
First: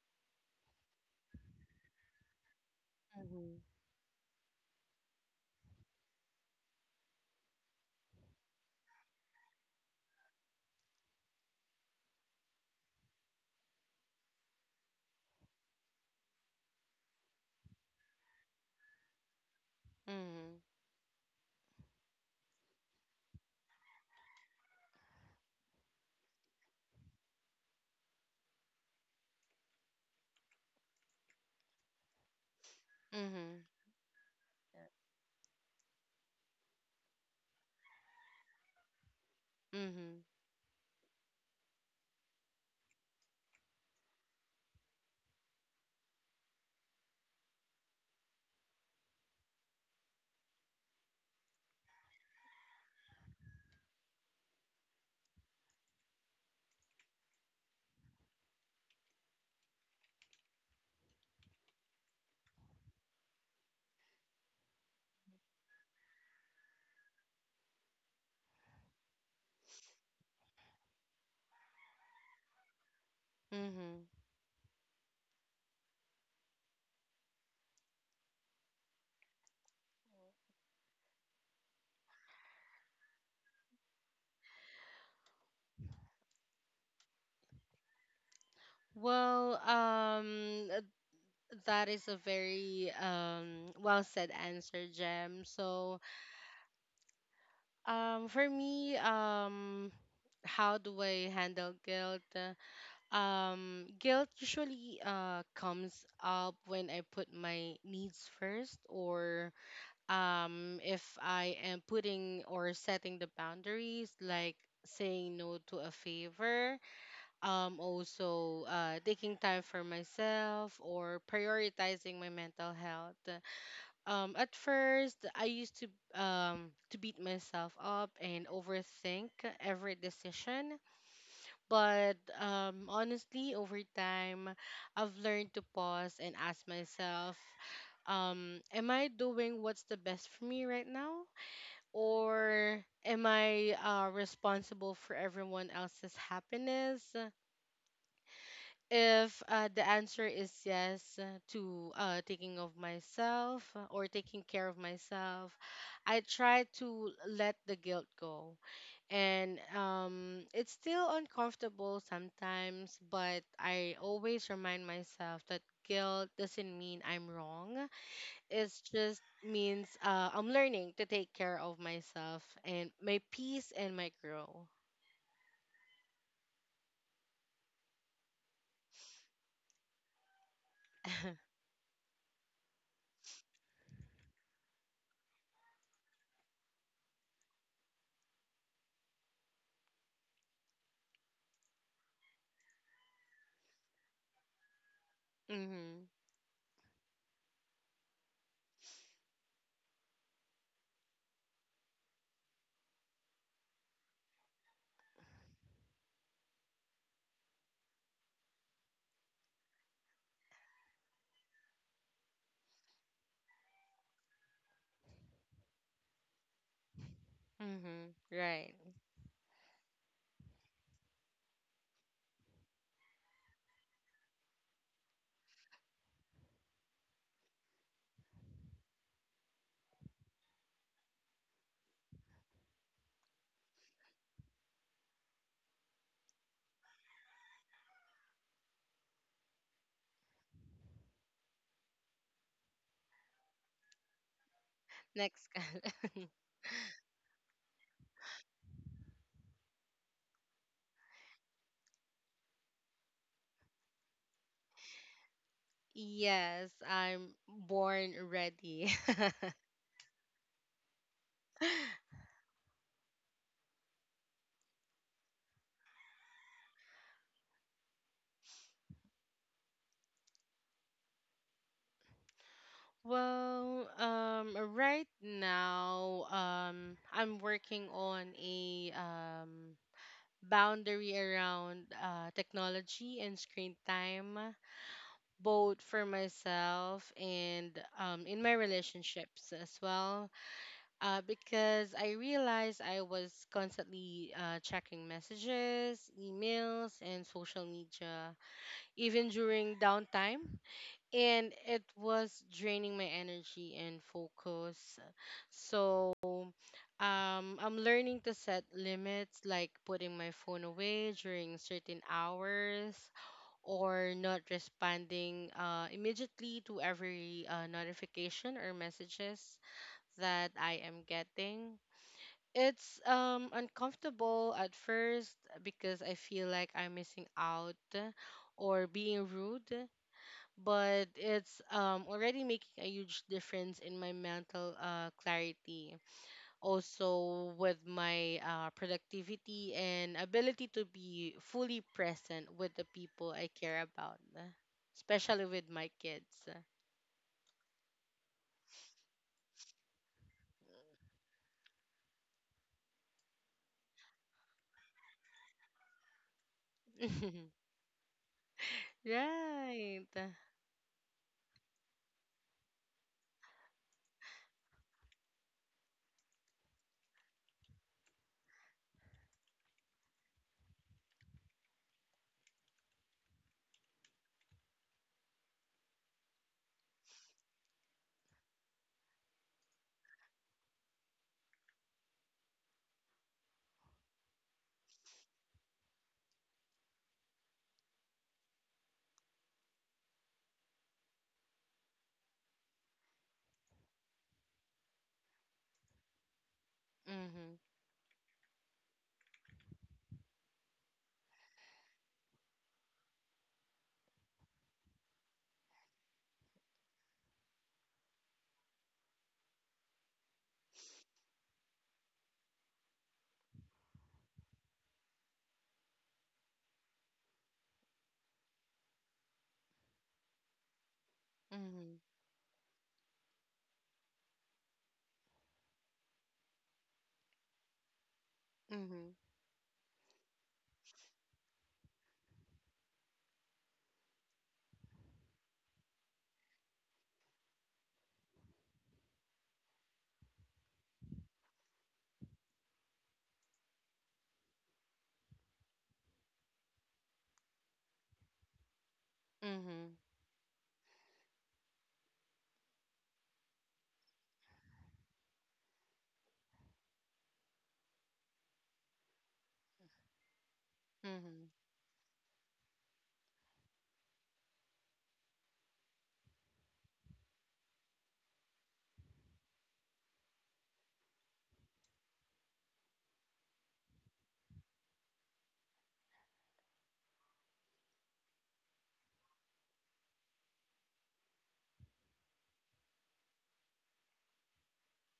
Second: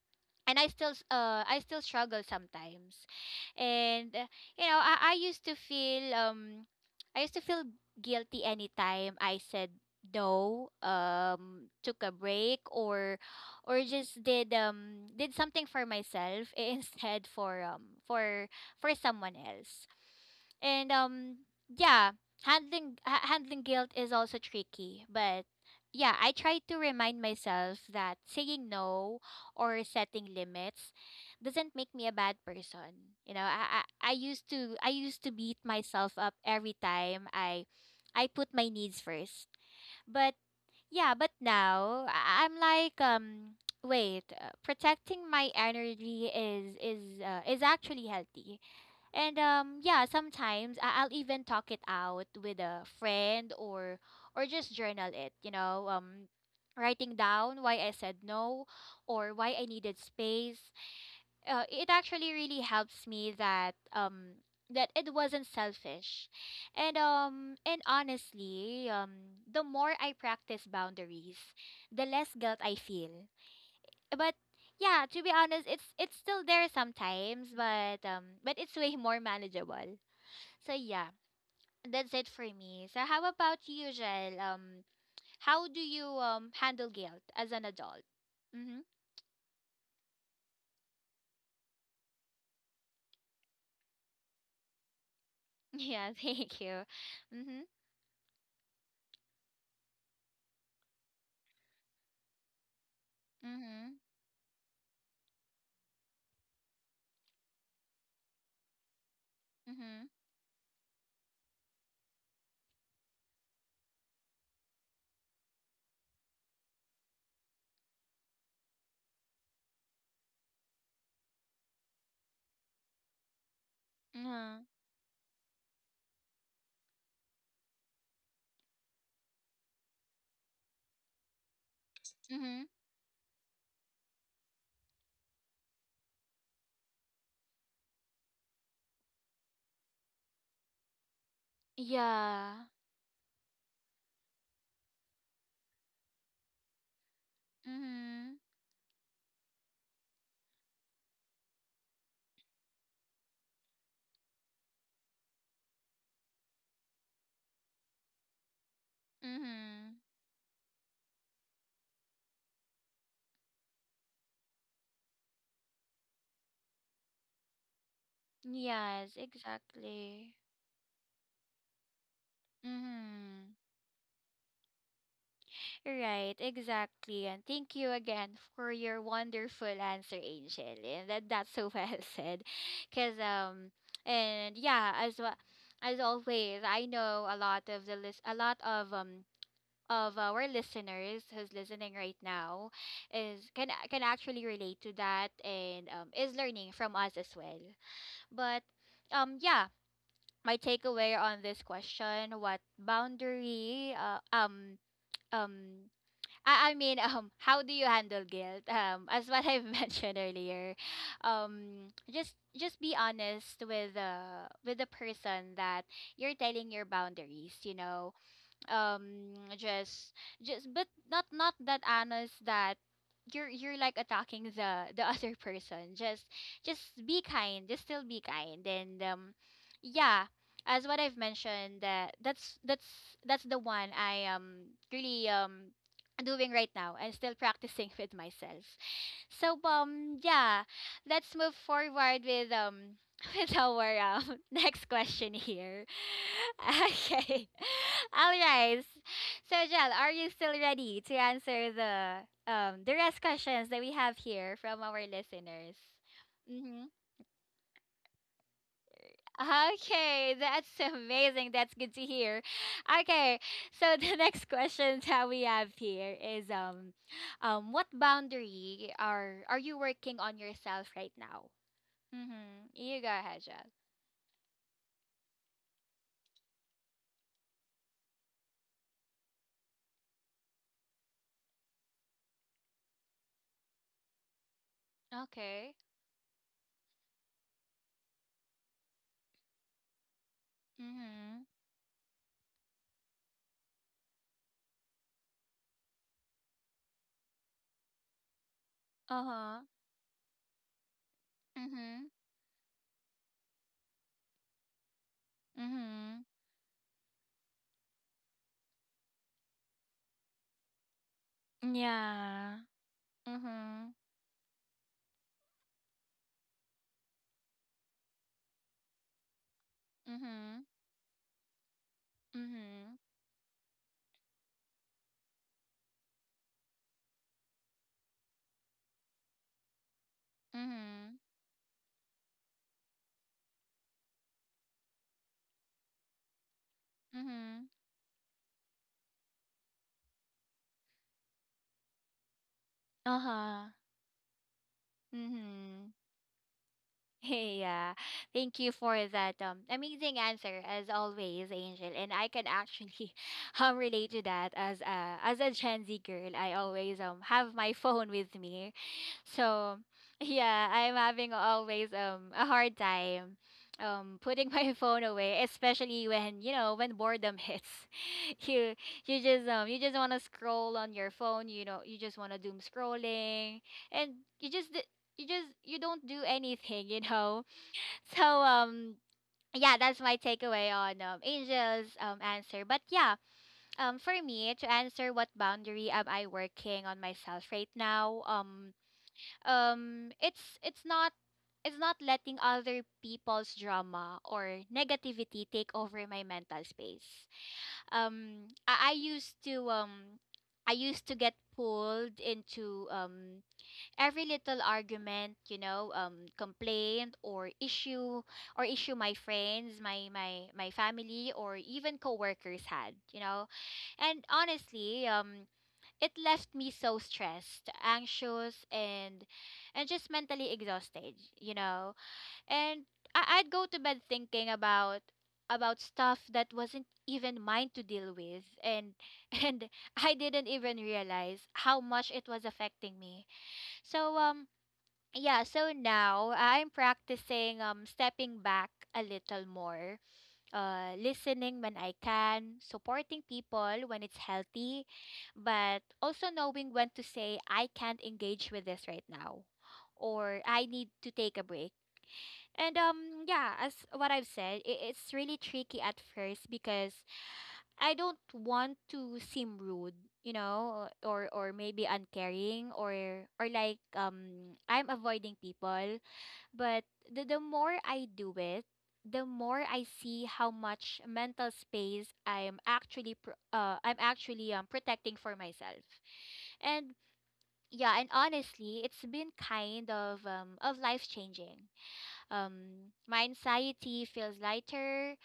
[SPEAKER 1] and I still s- uh I still struggle sometimes.
[SPEAKER 2] Mm-hmm.
[SPEAKER 1] And uh, you know, I, I used to feel um I used to feel guilty anytime I said no, um took a break, or or just did um did something for myself instead for um for for someone else.
[SPEAKER 2] Mm-hmm.
[SPEAKER 1] And um yeah, handling ha- handling guilt is also tricky, but yeah, I try to remind myself that saying no or setting limits doesn't make me a bad person. You know,
[SPEAKER 2] Mhm.
[SPEAKER 1] i i, I used to i used to beat myself up every time i I put my needs first.
[SPEAKER 2] Mhm.
[SPEAKER 1] But yeah, but now I- I'm like, um wait, uh, protecting my energy is is uh, is actually healthy. And um yeah, sometimes I- I'll even talk it out with a friend, or or just journal it, you know, um writing down why I said no or why I needed space. Uh, it actually really helps me that um that it wasn't selfish. And um and honestly, um the more I practice boundaries, the less guilt I feel.
[SPEAKER 2] Mhm.
[SPEAKER 1] But yeah, to be honest, it's it's still there sometimes, but um but it's way more manageable. So yeah, that's it for me. So how about you, Jel? Um, how do you um handle guilt as an adult? Mm-hmm.
[SPEAKER 2] Well, um th- that is a very um well said answer, Jem. So,
[SPEAKER 1] Yeah, thank you. Mm-hmm.
[SPEAKER 2] um for me, um how do I handle guilt? Uh, Um
[SPEAKER 1] Mm-hmm.
[SPEAKER 2] guilt usually uh comes up when I put my needs first, or
[SPEAKER 1] Mm-hmm.
[SPEAKER 2] um if I am putting or setting the boundaries, like saying no to a favor, um also uh taking time for myself or prioritizing my mental health. Um
[SPEAKER 1] Uh-huh.
[SPEAKER 2] at first i used to um to beat myself up and overthink every decision. But
[SPEAKER 1] Mm-hmm.
[SPEAKER 2] um honestly, over time, i've learned to pause and ask myself, um am i doing what's the best for me right now,
[SPEAKER 1] Yeah.
[SPEAKER 2] or am i uh, responsible for everyone else's happiness?
[SPEAKER 1] Mm-hmm.
[SPEAKER 2] If uh, the answer is yes, uh, to uh, taking of myself uh, or taking care of myself, I try to let the guilt go. And
[SPEAKER 1] Mm-hmm.
[SPEAKER 2] um, it's still uncomfortable sometimes, but I always remind myself that guilt doesn't mean I'm wrong. It
[SPEAKER 1] Yes,
[SPEAKER 2] just means
[SPEAKER 1] exactly.
[SPEAKER 2] uh, I'm learning to take care of myself and my
[SPEAKER 1] Mm-hmm.
[SPEAKER 2] peace and my growth.
[SPEAKER 1] Right, exactly. And thank you again for your wonderful answer, Angel. And that, that's so well said. Cause um and yeah, as well, as always, I know a lot of the list a lot of um of our listeners who's listening right now is can can actually relate to that, and um
[SPEAKER 2] Mm-hmm.
[SPEAKER 1] is learning from us as well. But um yeah, my takeaway on this question, what boundary uh, um um I, I mean, um, how do you handle guilt? Um, as what I've mentioned earlier, um, just just be honest with the with the person that you're telling your boundaries. You know,
[SPEAKER 2] Mm-hmm. Right.
[SPEAKER 1] um just just but not not that honest that you're you're like attacking the the other person. Just just be kind, just still be kind. And um yeah, as what I've mentioned, that that's that's that's the one I am really um doing right now and still practicing with myself. So um yeah, let's move forward with um with our um next question
[SPEAKER 2] Next.
[SPEAKER 1] here. Okay. All right. So Jel, are you still ready to answer the um the rest questions that we have here from our listeners?
[SPEAKER 2] Yes,
[SPEAKER 1] Mm-hmm.
[SPEAKER 2] I'm born ready.
[SPEAKER 1] Okay, that's so amazing. That's good to hear. Okay, so the next question that we have here is, um, um, what boundary are are you working on yourself right now? Mm-hmm. You go ahead, Jess.
[SPEAKER 2] well, um, right now, um, I'm working on a um boundary around uh, technology and screen time,
[SPEAKER 1] Okay.
[SPEAKER 2] both for myself and um in my relationships as well. Uh,
[SPEAKER 1] Mm-hmm.
[SPEAKER 2] because I realized I was constantly uh, checking messages, emails, and social media, even
[SPEAKER 1] Uh-huh.
[SPEAKER 2] during downtime, and it
[SPEAKER 1] Mm-hmm.
[SPEAKER 2] was draining my energy and focus.
[SPEAKER 1] Mm-hmm.
[SPEAKER 2] So, um, I'm learning to set limits, like putting my phone away during certain
[SPEAKER 1] Yeah.
[SPEAKER 2] hours
[SPEAKER 1] Mm-hmm.
[SPEAKER 2] or not responding uh, immediately to every uh, notification or messages that
[SPEAKER 1] Mm-hmm.
[SPEAKER 2] I am getting. It's
[SPEAKER 1] Mm-hmm.
[SPEAKER 2] um, uncomfortable at first because I feel like I'm missing out or being rude, but
[SPEAKER 1] Mm-hmm.
[SPEAKER 2] it's um already making a huge difference in my mental uh clarity, also
[SPEAKER 1] Mm-hmm.
[SPEAKER 2] with my uh productivity and ability to be fully present with the people I
[SPEAKER 1] Uh-huh.
[SPEAKER 2] care about, especially with
[SPEAKER 1] Mm-hmm.
[SPEAKER 2] my kids.
[SPEAKER 1] Yeah, thank you for that um amazing answer as always, Angel. And I can actually um relate to that as a as a Gen Z girl. I always um have my phone with me, so
[SPEAKER 2] Right.
[SPEAKER 1] yeah, I'm having always um a hard time um putting my phone away, especially when, you know, when boredom hits. You you just um you just want to scroll on your phone. You know, you just want to doom scrolling, and you just you just you don't do anything, you know. So um yeah, that's my takeaway on, um, Angel's um answer. But yeah, um for me to answer, what boundary am I working on myself right now? Um um it's it's not it's not letting other people's drama or negativity take over my mental space.
[SPEAKER 2] Mhm.
[SPEAKER 1] Um I, I used to um I used to get pulled into um every little argument, you know, um, complaint or issue or issue my friends, my my my family, or even coworkers had, you know. And honestly, um, it left me so stressed, anxious, and and just mentally exhausted, you know.
[SPEAKER 2] Mhm.
[SPEAKER 1] And I- I'd go to bed thinking about about stuff that wasn't even mine to deal with and
[SPEAKER 2] Mhm.
[SPEAKER 1] and I didn't even realize how much it was affecting me. So um yeah, so now uh, I'm practicing um stepping back a little more, uh listening when I can, supporting people when it's healthy, but also knowing when to say I can't engage with this right now
[SPEAKER 2] Mhm.
[SPEAKER 1] or I need to take a break. And um yeah, as what I've said, I it's really tricky at first because I don't want to seem rude, you know, or
[SPEAKER 2] Mhm.
[SPEAKER 1] or maybe uncaring or or like um I'm avoiding people but the, the more I do it, the more I see how much mental space I'm actually pro- uh I'm actually um protecting for myself. And yeah, and honestly, it's been kind of um of life changing. Um my anxiety feels lighter,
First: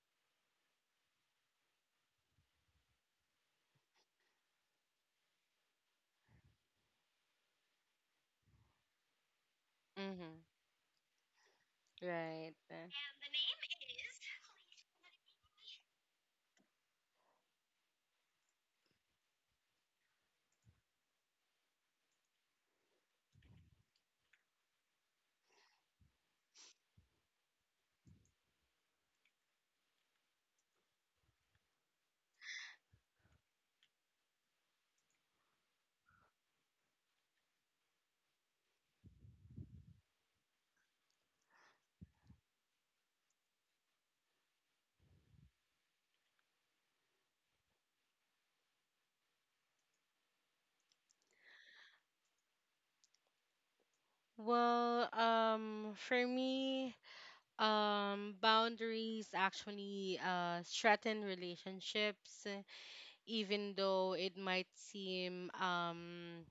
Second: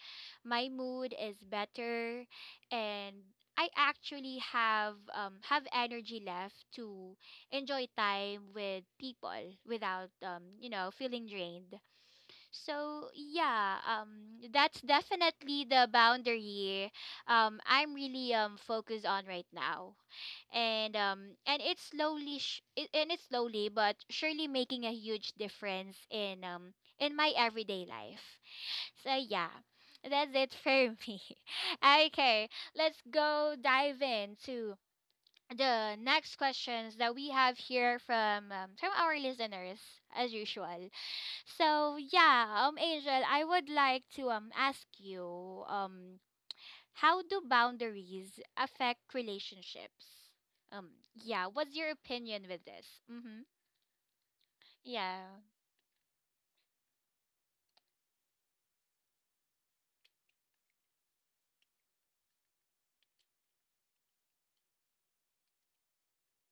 [SPEAKER 1] my mood is better, and I actually have um have energy left to enjoy time with people without
[SPEAKER 2] Mhm.
[SPEAKER 1] um you know feeling drained
[SPEAKER 2] Right.
[SPEAKER 1] so yeah, um, that's definitely the boundary um, I'm really um, focused on right now, and um, and it's slowly sh- it, and it's slowly but surely making a huge difference in um, in my everyday life. So yeah, that's it for me. Okay, let's go dive into the next questions that we have here from um, from our listeners as usual. So yeah, um Angel, I would like to um ask you um how do boundaries affect relationships? Um yeah, what's your opinion with this? Mhm.
[SPEAKER 2] Well,
[SPEAKER 1] Yeah.
[SPEAKER 2] um, for me, Um, boundaries actually uh, threaten relationships, uh, even though it might seem um,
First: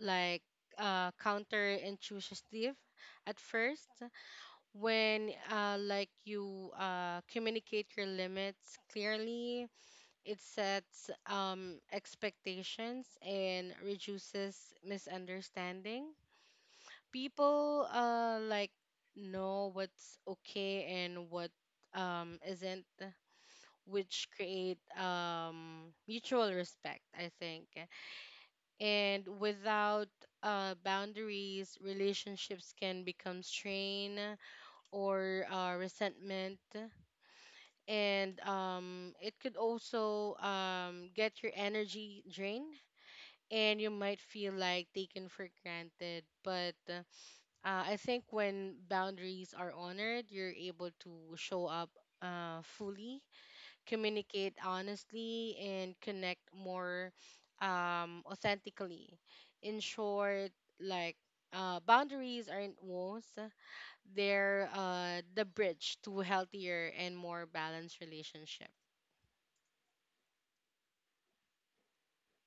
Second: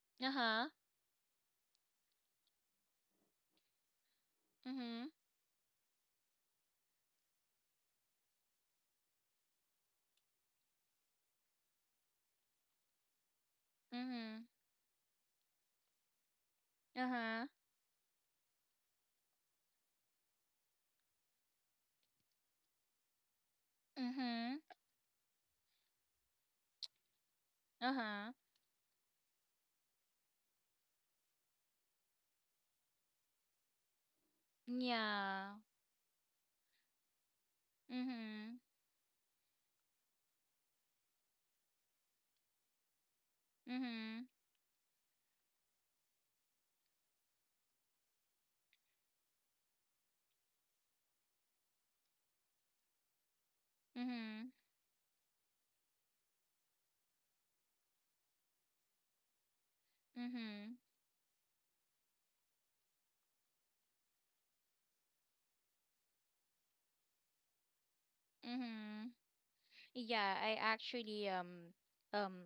[SPEAKER 2] like
[SPEAKER 1] Uh-huh.
[SPEAKER 2] uh, counterintuitive at first.
[SPEAKER 1] Mhm.
[SPEAKER 2] When uh, like you uh, communicate your limits clearly, it sets um, expectations and
[SPEAKER 1] Mhm.
[SPEAKER 2] reduces misunderstanding.
[SPEAKER 1] Uh-huh.
[SPEAKER 2] People uh like know what's okay and what um isn't, which
[SPEAKER 1] Mhm.
[SPEAKER 2] create um mutual respect, I think.
[SPEAKER 1] Uh-huh.
[SPEAKER 2] And without uh boundaries, relationships can become strain, or
[SPEAKER 1] Yeah.
[SPEAKER 2] uh, resentment, and
[SPEAKER 1] Mhm.
[SPEAKER 2] um it could also um get your energy drained, and you might
[SPEAKER 1] Mhm.
[SPEAKER 2] feel like taken for granted. But uh, I think when boundaries are honored, you're able to show up uh, fully,
[SPEAKER 1] Mhm.
[SPEAKER 2] communicate honestly, and connect more um, authentically. In short,
[SPEAKER 1] Mhm.
[SPEAKER 2] like, uh, boundaries aren't walls, they're uh, the bridge to healthier and more balanced relationship.
[SPEAKER 1] Mhm. Yeah, I actually um um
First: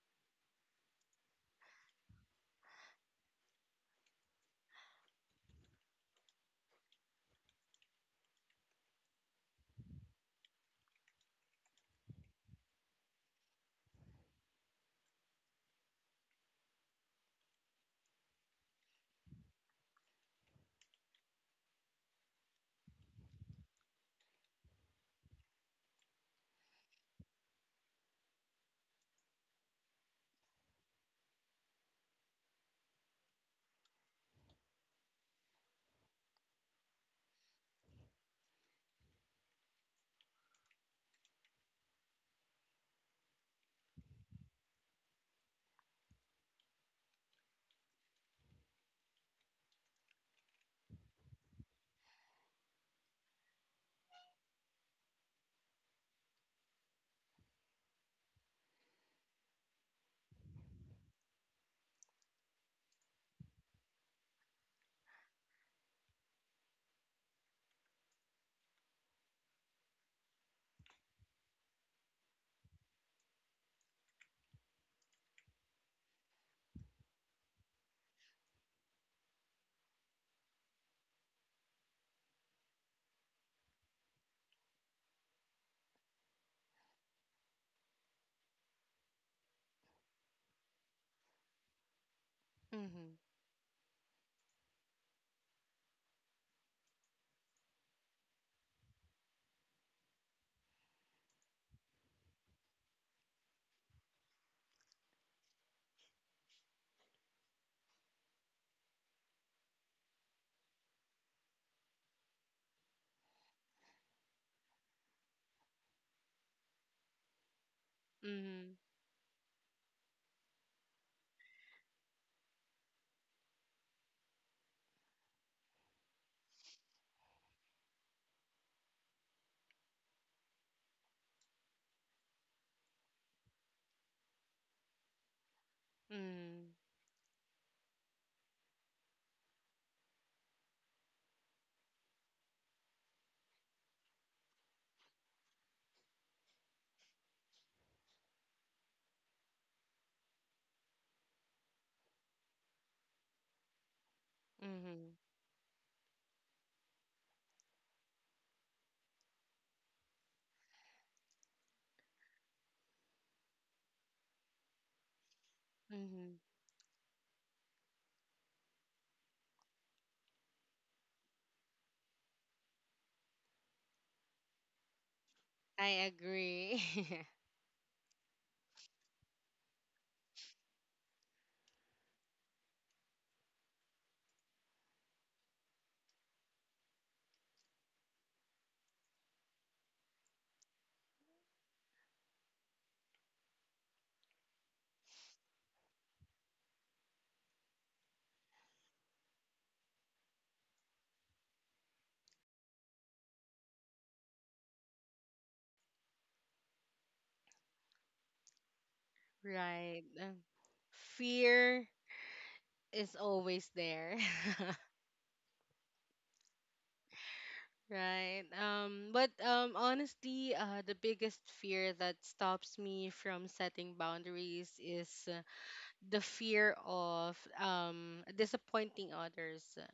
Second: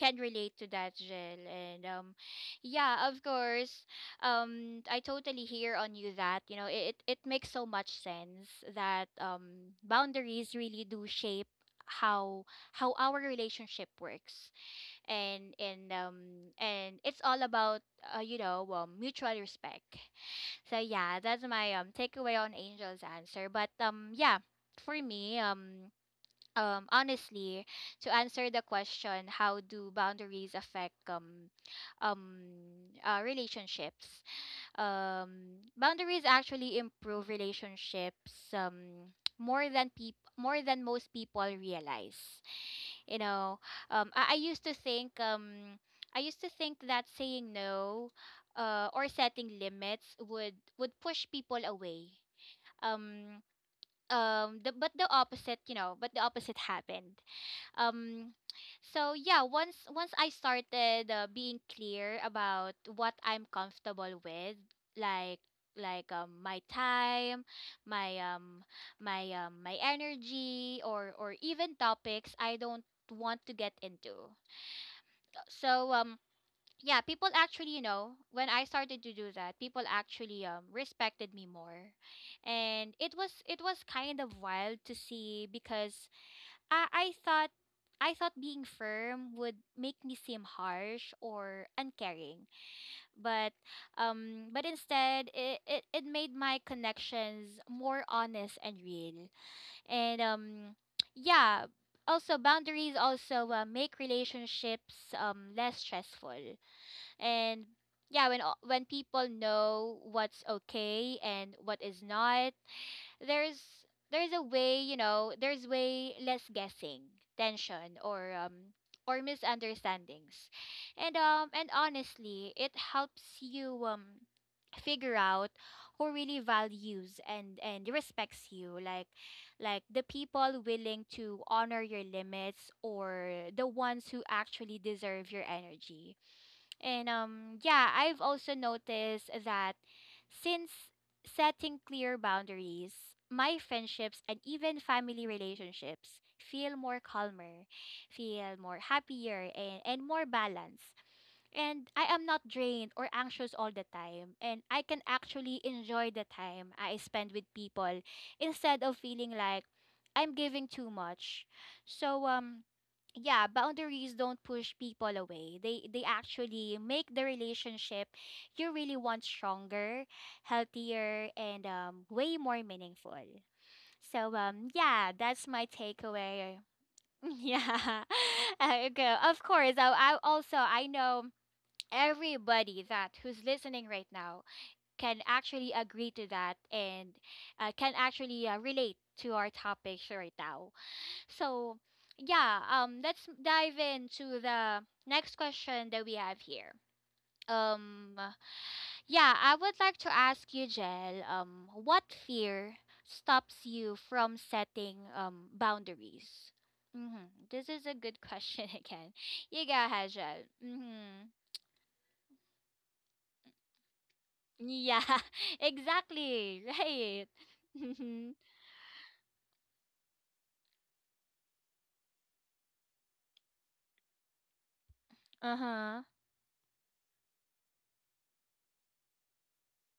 [SPEAKER 1] can relate to that, Jill. And um, yeah, of course, um, I totally hear on you that you know it it makes so much sense that um boundaries really do shape how how our relationship works and and um and it's all about uh, you know um, mutual respect so yeah that's my um takeaway on angel's answer but um yeah for me um um, honestly, to answer the question, how do boundaries affect um, um, uh, relationships? Um, boundaries actually improve relationships um, more than people more than most people realize. You know, um, I, I used to think um, I used to think that saying no uh, or setting limits would would push people away. Um, um the, but the opposite you know but the opposite happened um so yeah once once I started uh, being clear about what I'm comfortable with like like um my time my um my um my energy or or even topics I don't want to get into. Uh, so um yeah people actually you know when I started to do that people actually um respected me more and it was it was kind of wild to see because I I thought I thought being firm would make me seem harsh or uncaring,
[SPEAKER 2] Mm-hmm.
[SPEAKER 1] but um, but instead it, it, it made my connections more honest and real. And um, yeah, also boundaries also uh, make relationships um less stressful. And yeah, when o- when people know what's okay and what is not, there's there's a way you know there's way less guessing tension or um
[SPEAKER 2] Mm-hmm.
[SPEAKER 1] or misunderstandings and um and honestly it helps you um figure out who really values and and respects you like like the people willing to honor your limits or the ones who actually deserve your energy
[SPEAKER 2] Mm-hmm.
[SPEAKER 1] and um yeah, I've also noticed that since setting clear boundaries, my friendships and even family relationships feel more calmer, feel more happier and, and more balanced. And I am not drained or anxious all the time. And I can
[SPEAKER 2] Mm-hmm.
[SPEAKER 1] actually enjoy the time I spend with people instead of feeling like I'm giving too much. So um yeah boundaries don't push people away they they
[SPEAKER 2] Mm-hmm.
[SPEAKER 1] actually make the relationship you really want stronger healthier and um way more meaningful so um yeah that's my
[SPEAKER 2] I
[SPEAKER 1] takeaway.
[SPEAKER 2] agree.
[SPEAKER 1] Yeah. Uh, okay of course I, I also i know everybody that who's listening right now can actually agree to that and uh, can actually uh, relate to our topics right now so, yeah, um, let's dive into the next question that we have here. Um, yeah, I would like to ask you, Jel, um, what fear stops you from setting um boundaries? Mm-hmm. This is a good question again. You go
[SPEAKER 2] Right.
[SPEAKER 1] ahead,
[SPEAKER 2] Um,
[SPEAKER 1] Jel. Mm-hmm.
[SPEAKER 2] Fear is always there.
[SPEAKER 1] Yeah, exactly. Right. Mm-hmm.
[SPEAKER 2] Right. Um but um honestly, uh the biggest fear that stops me from setting boundaries is uh,
[SPEAKER 1] Uh-huh.
[SPEAKER 2] the fear of um disappointing others, uh,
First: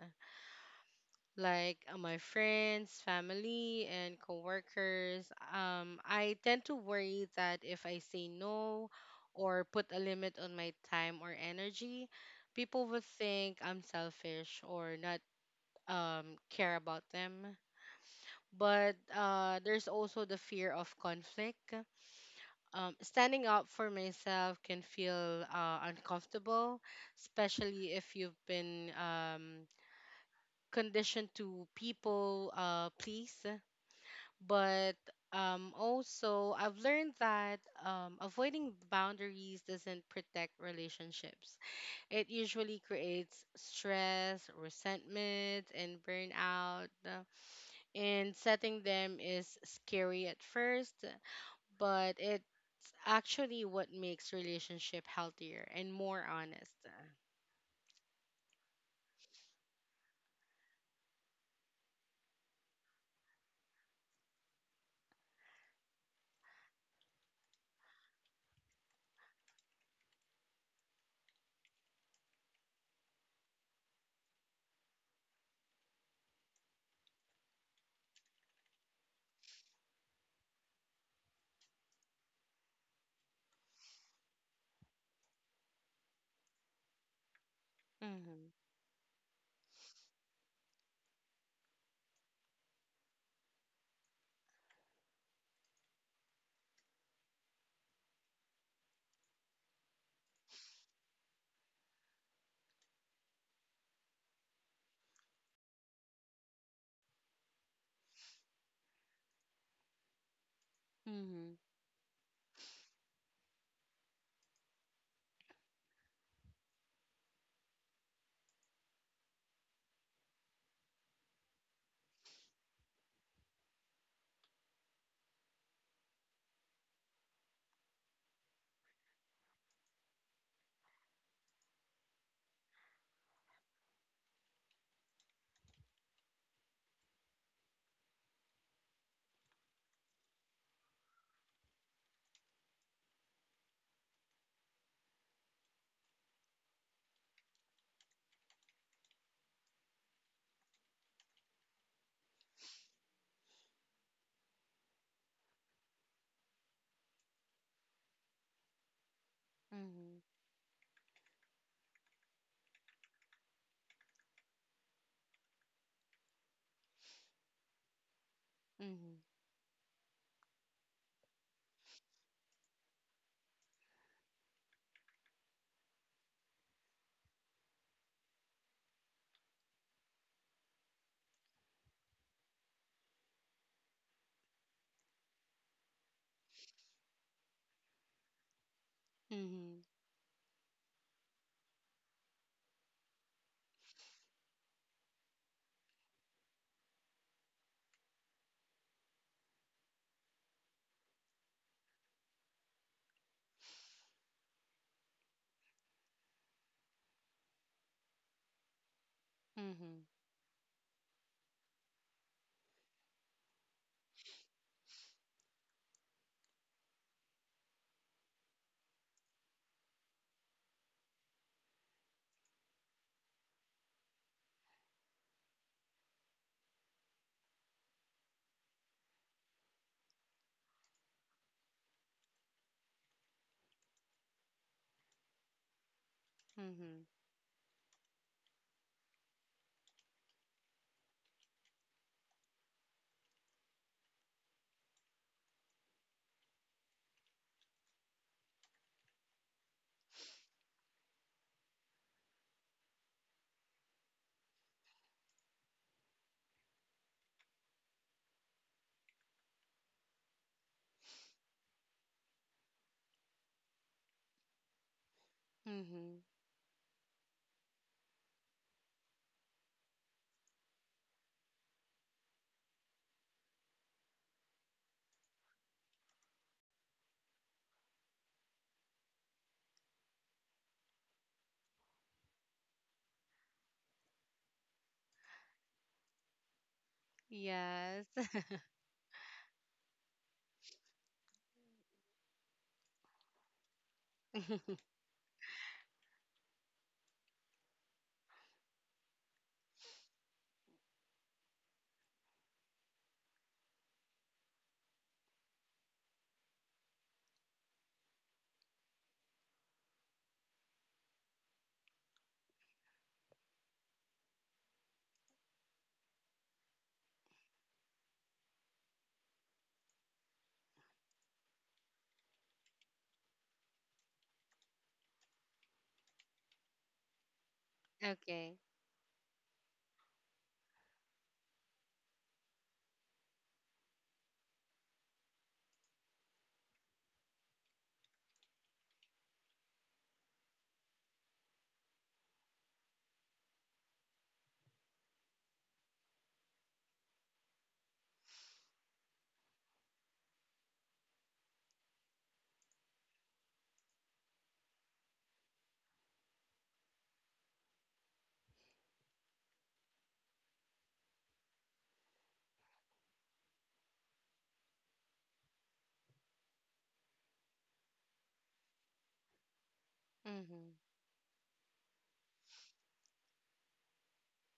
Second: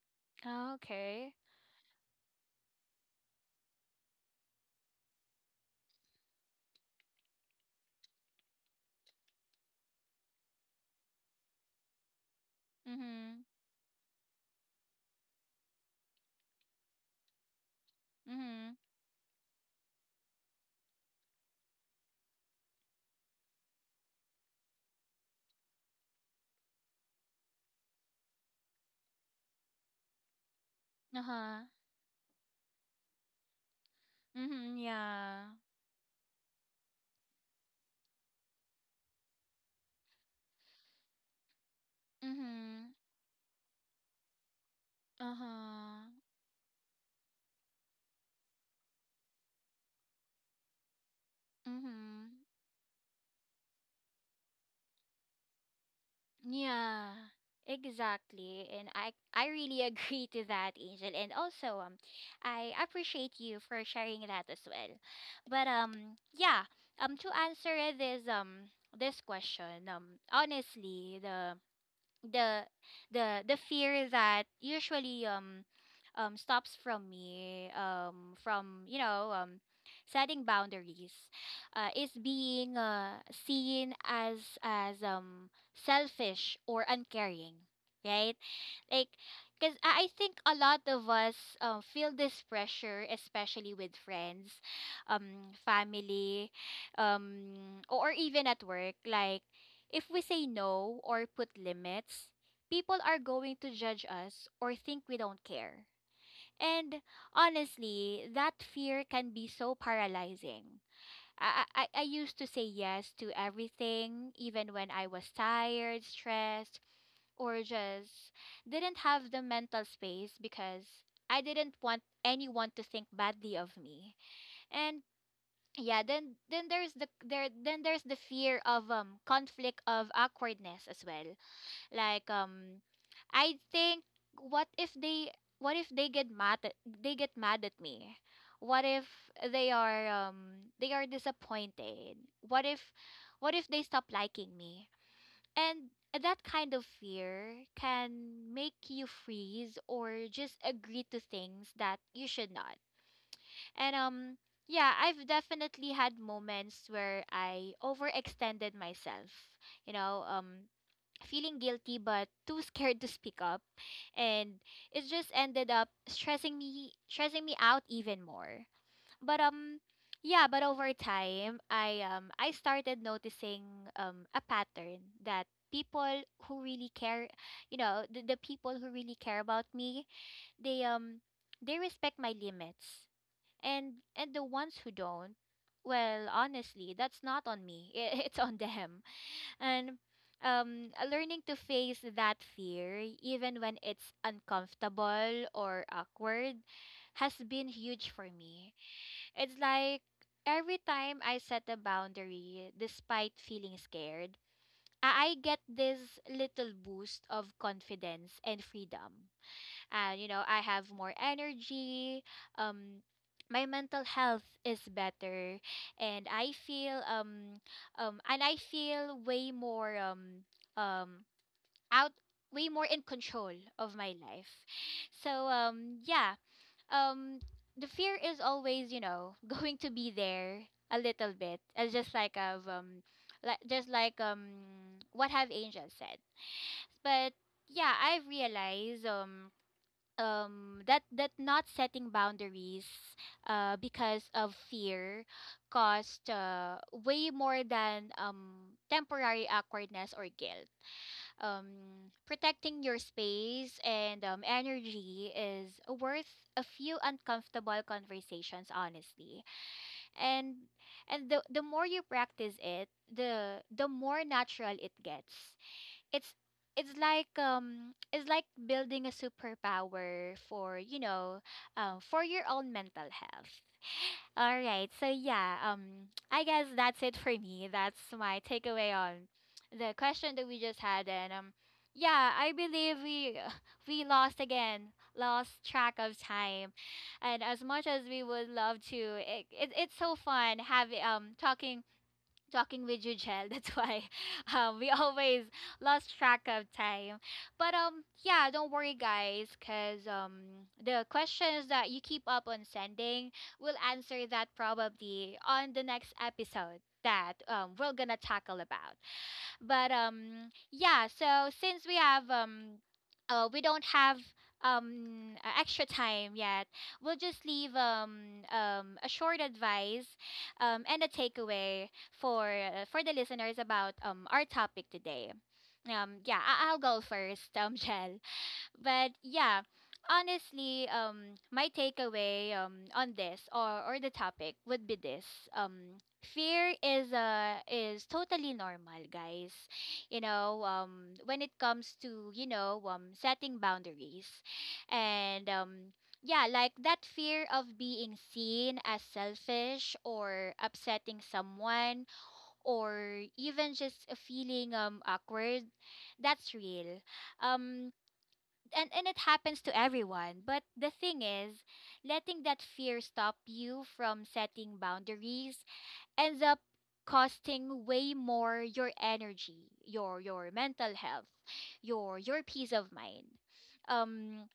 [SPEAKER 1] Okay.
[SPEAKER 2] like, uh, my friends, family, and coworkers. um I tend to worry that if I say no or put a limit on my time or energy, people will
[SPEAKER 1] Mm-hmm.
[SPEAKER 2] think I'm selfish or not um care about them.
[SPEAKER 1] Mm-hmm.
[SPEAKER 2] But uh, there's also the fear of conflict. Um, standing up for myself can feel uh, uncomfortable, especially if you've been um, conditioned to
[SPEAKER 1] Uh-huh.
[SPEAKER 2] people uh, please.
[SPEAKER 1] Mm-hmm.
[SPEAKER 2] But
[SPEAKER 1] Yeah.
[SPEAKER 2] um, also, I've learned that um, avoiding boundaries doesn't protect relationships. It usually
[SPEAKER 1] Mm-hmm.
[SPEAKER 2] creates stress, resentment, and
[SPEAKER 1] Uh-huh.
[SPEAKER 2] burnout, and setting them is scary at first, but
[SPEAKER 1] Mm-hmm.
[SPEAKER 2] it's actually what makes relationship healthier and more honest.
[SPEAKER 1] Yeah. Exactly. And I I really agree to that, Angel. And also um I appreciate you for sharing that as well. But um yeah, um to answer this um this question, um honestly, the the the the fear that usually um um stops from me um from you know um setting boundaries uh, is being uh, seen as as um selfish or uncaring right
[SPEAKER 2] Mm-hmm.
[SPEAKER 1] like because I I think a lot of us uh feel this pressure, especially with friends, um, family, um, or even at work. Like if we say no or put limits, people are going to judge us or think we don't care. And honestly, that fear can be so paralyzing.
[SPEAKER 2] Mm-hmm.
[SPEAKER 1] I, I, I I used to say yes to everything, even when I was tired, stressed, or just didn't have the mental space because I didn't want anyone to think badly of me. And yeah, then then there's the there then there's the fear of um conflict of awkwardness as well. Like um I think what if they what if they get mad at, they get mad at me? What if they are um they are disappointed? What if what if they stop liking me? And that kind of fear can make you freeze or just agree to things that you should not. And um yeah, I've definitely had moments where I overextended myself. You know, um feeling guilty but too scared to speak up and it just ended up stressing me stressing me out even more.
[SPEAKER 2] Mm-hmm.
[SPEAKER 1] But um yeah, but over time I um I started noticing um a pattern that people who really care, you know, the, the people who really care about me, they um they respect my limits. And and the ones who don't, well, honestly, that's not on me. It's on them.
[SPEAKER 2] Mm-hmm. Mhm.
[SPEAKER 1] And um learning to face that fear even when it's uncomfortable or awkward has been huge for me. It's like every time I set a boundary, despite feeling scared, I I get this little boost of confidence and freedom.
[SPEAKER 2] Mm-hmm.
[SPEAKER 1] And you know, I have more energy. Um, my mental health is better, and I feel um um and I feel way more um um out way more in control of my life. So um yeah, um the fear is always you know going to be there a little bit as just like of um like just like um what have angel said
[SPEAKER 2] Mm-hmm.
[SPEAKER 1] but yeah I've realized um um that that not setting boundaries uh because of fear cost uh way more than um temporary awkwardness or guilt. Um, protecting your space and um, energy is worth a few uncomfortable conversations honestly and and the, the more you practice it the the more natural it gets.
[SPEAKER 2] Mm-hmm.
[SPEAKER 1] it's it's like um it's like building a superpower for you know um, for your own mental health. All right. So yeah, um I guess that's it for me. That's my takeaway on the question that we just had and um yeah, I believe we we lost again, lost track of time. And as much as
[SPEAKER 2] Yes.
[SPEAKER 1] we would love to, it, it it's so fun having um talking talking with you, Jel. That's why um, we always lost track of time. But um, yeah, don't worry, guys, because um, the questions that you keep up on sending, we'll answer that probably on the next episode that um, we're gonna tackle about. But um, yeah. So since we have um, uh, we don't have um uh, extra time yet we'll just leave um um a short advice um and a takeaway for uh, for the listeners about um our topic today. Um yeah, I- I'll go first um Jel
[SPEAKER 2] Okay.
[SPEAKER 1] but yeah, honestly, um, my takeaway um on this or or the topic would be this. Um, fear is uh is totally normal, guys. You know, um, when it comes to you know um setting boundaries, and um. Yeah, like that fear of being seen as selfish or upsetting someone or even just a feeling um awkward, that's real. Um and and it happens to everyone but the thing is letting that fear stop you from setting boundaries ends up costing way more your energy your your
[SPEAKER 2] Mm-hmm.
[SPEAKER 1] mental health your your peace of mind. um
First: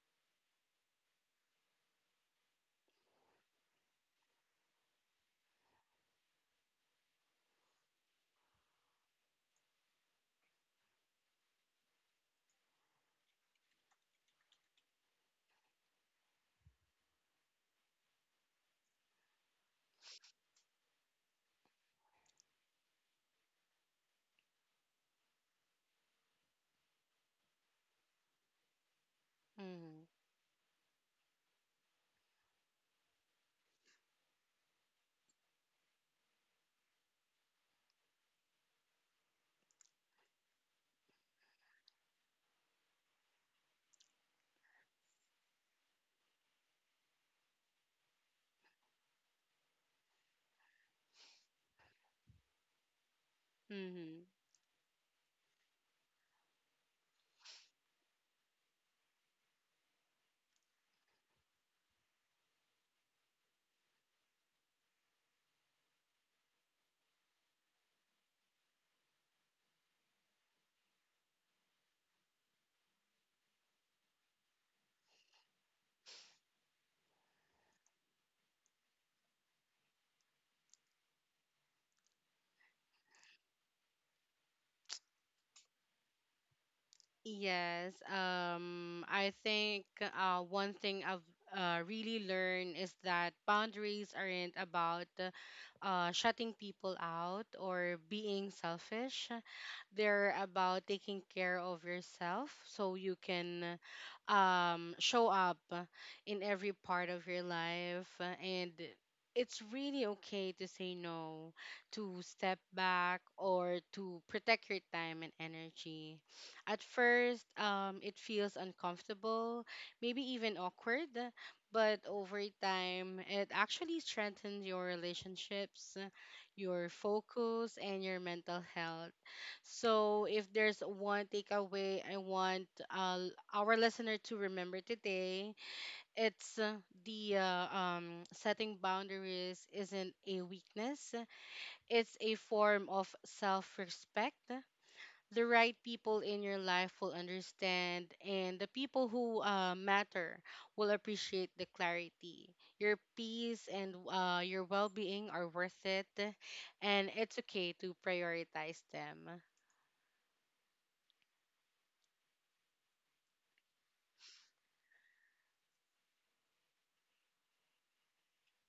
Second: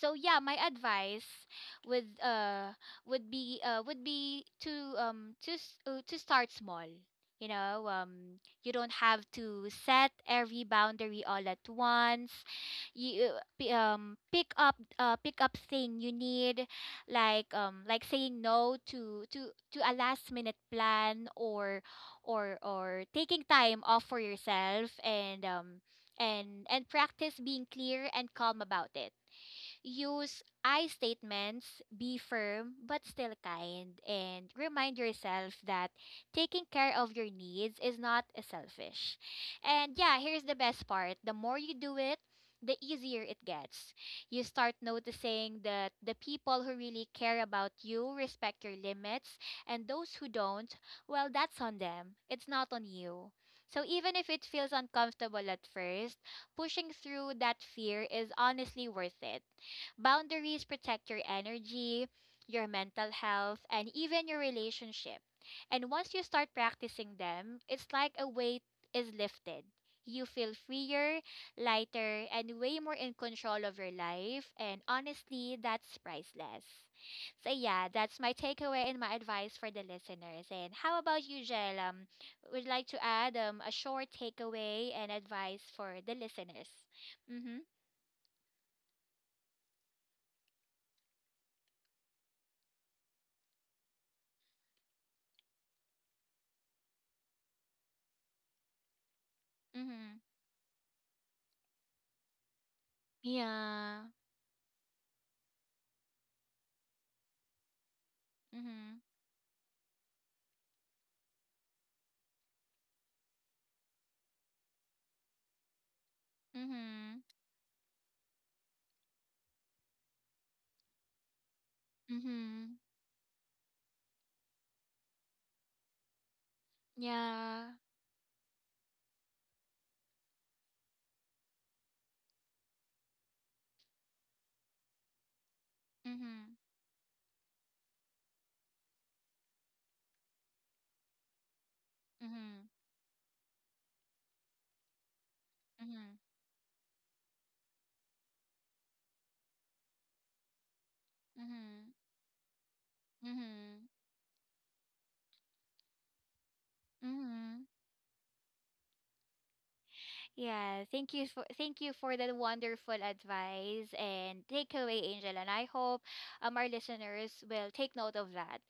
[SPEAKER 1] so yeah my advice would uh would be uh would be to um to s- uh, to start small. You know um you don't have to set every boundary all at once. You uh, p- um pick up uh pick up thing you need like um like saying no to to to a last minute plan or or or taking time off for yourself and um and and practice being clear and calm about it.
[SPEAKER 2] Mm-hmm.
[SPEAKER 1] Use I statements, be firm but still kind, and remind yourself that taking care of your needs is not selfish. And yeah, here's the best part the more you do it, the easier it gets. You start noticing that the people who really care about you respect your limits, and those who don't, well, that's on them. It's not on you. So even
[SPEAKER 2] Mm-hmm.
[SPEAKER 1] if it feels uncomfortable at first, pushing through that fear is honestly worth it. Boundaries protect your energy, your mental health, and even your relationship. And once you start practicing them, it's like a weight is lifted. You feel freer, lighter, and way more in control of your life. And honestly, that's priceless. So, yeah, that's my takeaway and my advice for the listeners. And how about you, Jel? Um, would like to add um, a short takeaway and advice for the listeners. Mm hmm.
[SPEAKER 2] Yes, um, I think uh, one thing I've uh, really learned is that boundaries aren't about uh, uh, shutting people out or being selfish.
[SPEAKER 1] Mm hmm.
[SPEAKER 2] They're about taking care of yourself so you can
[SPEAKER 1] Yeah.
[SPEAKER 2] um, show up in every part of your life. And
[SPEAKER 1] Mhm.
[SPEAKER 2] it's really okay to say no, to step back, or to protect your time and energy. At
[SPEAKER 1] Mhm.
[SPEAKER 2] first, um, it feels uncomfortable, maybe even awkward, but over
[SPEAKER 1] Mhm.
[SPEAKER 2] time, it actually strengthens your relationships, your
[SPEAKER 1] Yeah.
[SPEAKER 2] focus, and your mental health. So, if there's one takeaway I want uh, our listener to remember today,
[SPEAKER 1] Mhm.
[SPEAKER 2] it's uh, the uh, um, setting boundaries isn't a weakness, it's a
[SPEAKER 1] Mhm.
[SPEAKER 2] form of self respect. The right
[SPEAKER 1] Mhm.
[SPEAKER 2] people in your life will understand, and the people who uh, matter will appreciate the
[SPEAKER 1] Mhm.
[SPEAKER 2] clarity. Your peace
[SPEAKER 1] Mhm.
[SPEAKER 2] and uh, your well being are worth it, and it's
[SPEAKER 1] Mhm.
[SPEAKER 2] okay to prioritize them.
[SPEAKER 1] Yeah, thank you for thank you for that wonderful advice and takeaway, Angel. And I hope um our listeners will take note of that.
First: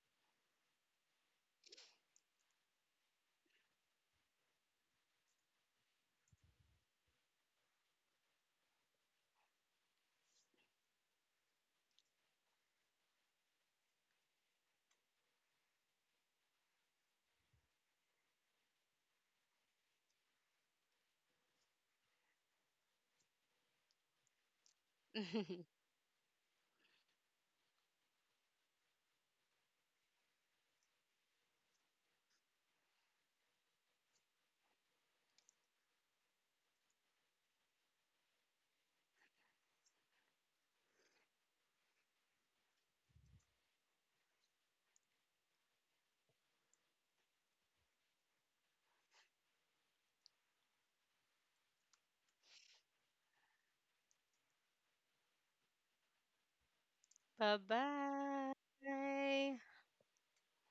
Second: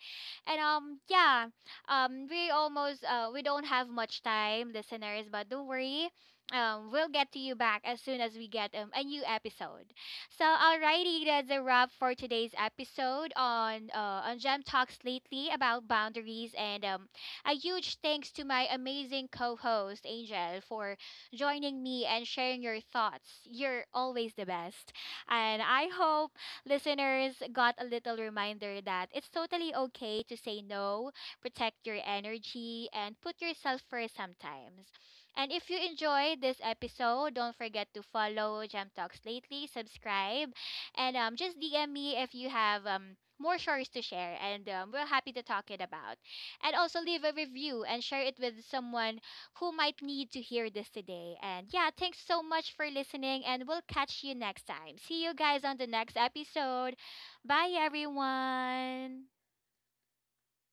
[SPEAKER 1] And um yeah, um we almost uh we don't have much time, listeners, but don't worry. Um we'll get to you back as soon as we get um a new episode. So alrighty, that's a wrap for today's episode on uh on Gem Talks lately about boundaries and um a huge thanks to my amazing co-host Angel for joining me and sharing your thoughts. You're always the best. And I hope listeners got a little reminder that it's totally okay to say no, protect your energy, and put yourself first sometimes. And if you enjoyed this episode, don't forget to follow Gem Talks Lately, subscribe, and um, just D M me if you have um, more stories to share, and um, we're happy to talk it about. And also leave a review and share it with someone who might need to hear this today. And yeah, thanks so much for listening, and we'll catch you next time. See you guys on the next episode.
[SPEAKER 2] Bye
[SPEAKER 1] Bye, everyone.
[SPEAKER 2] bye.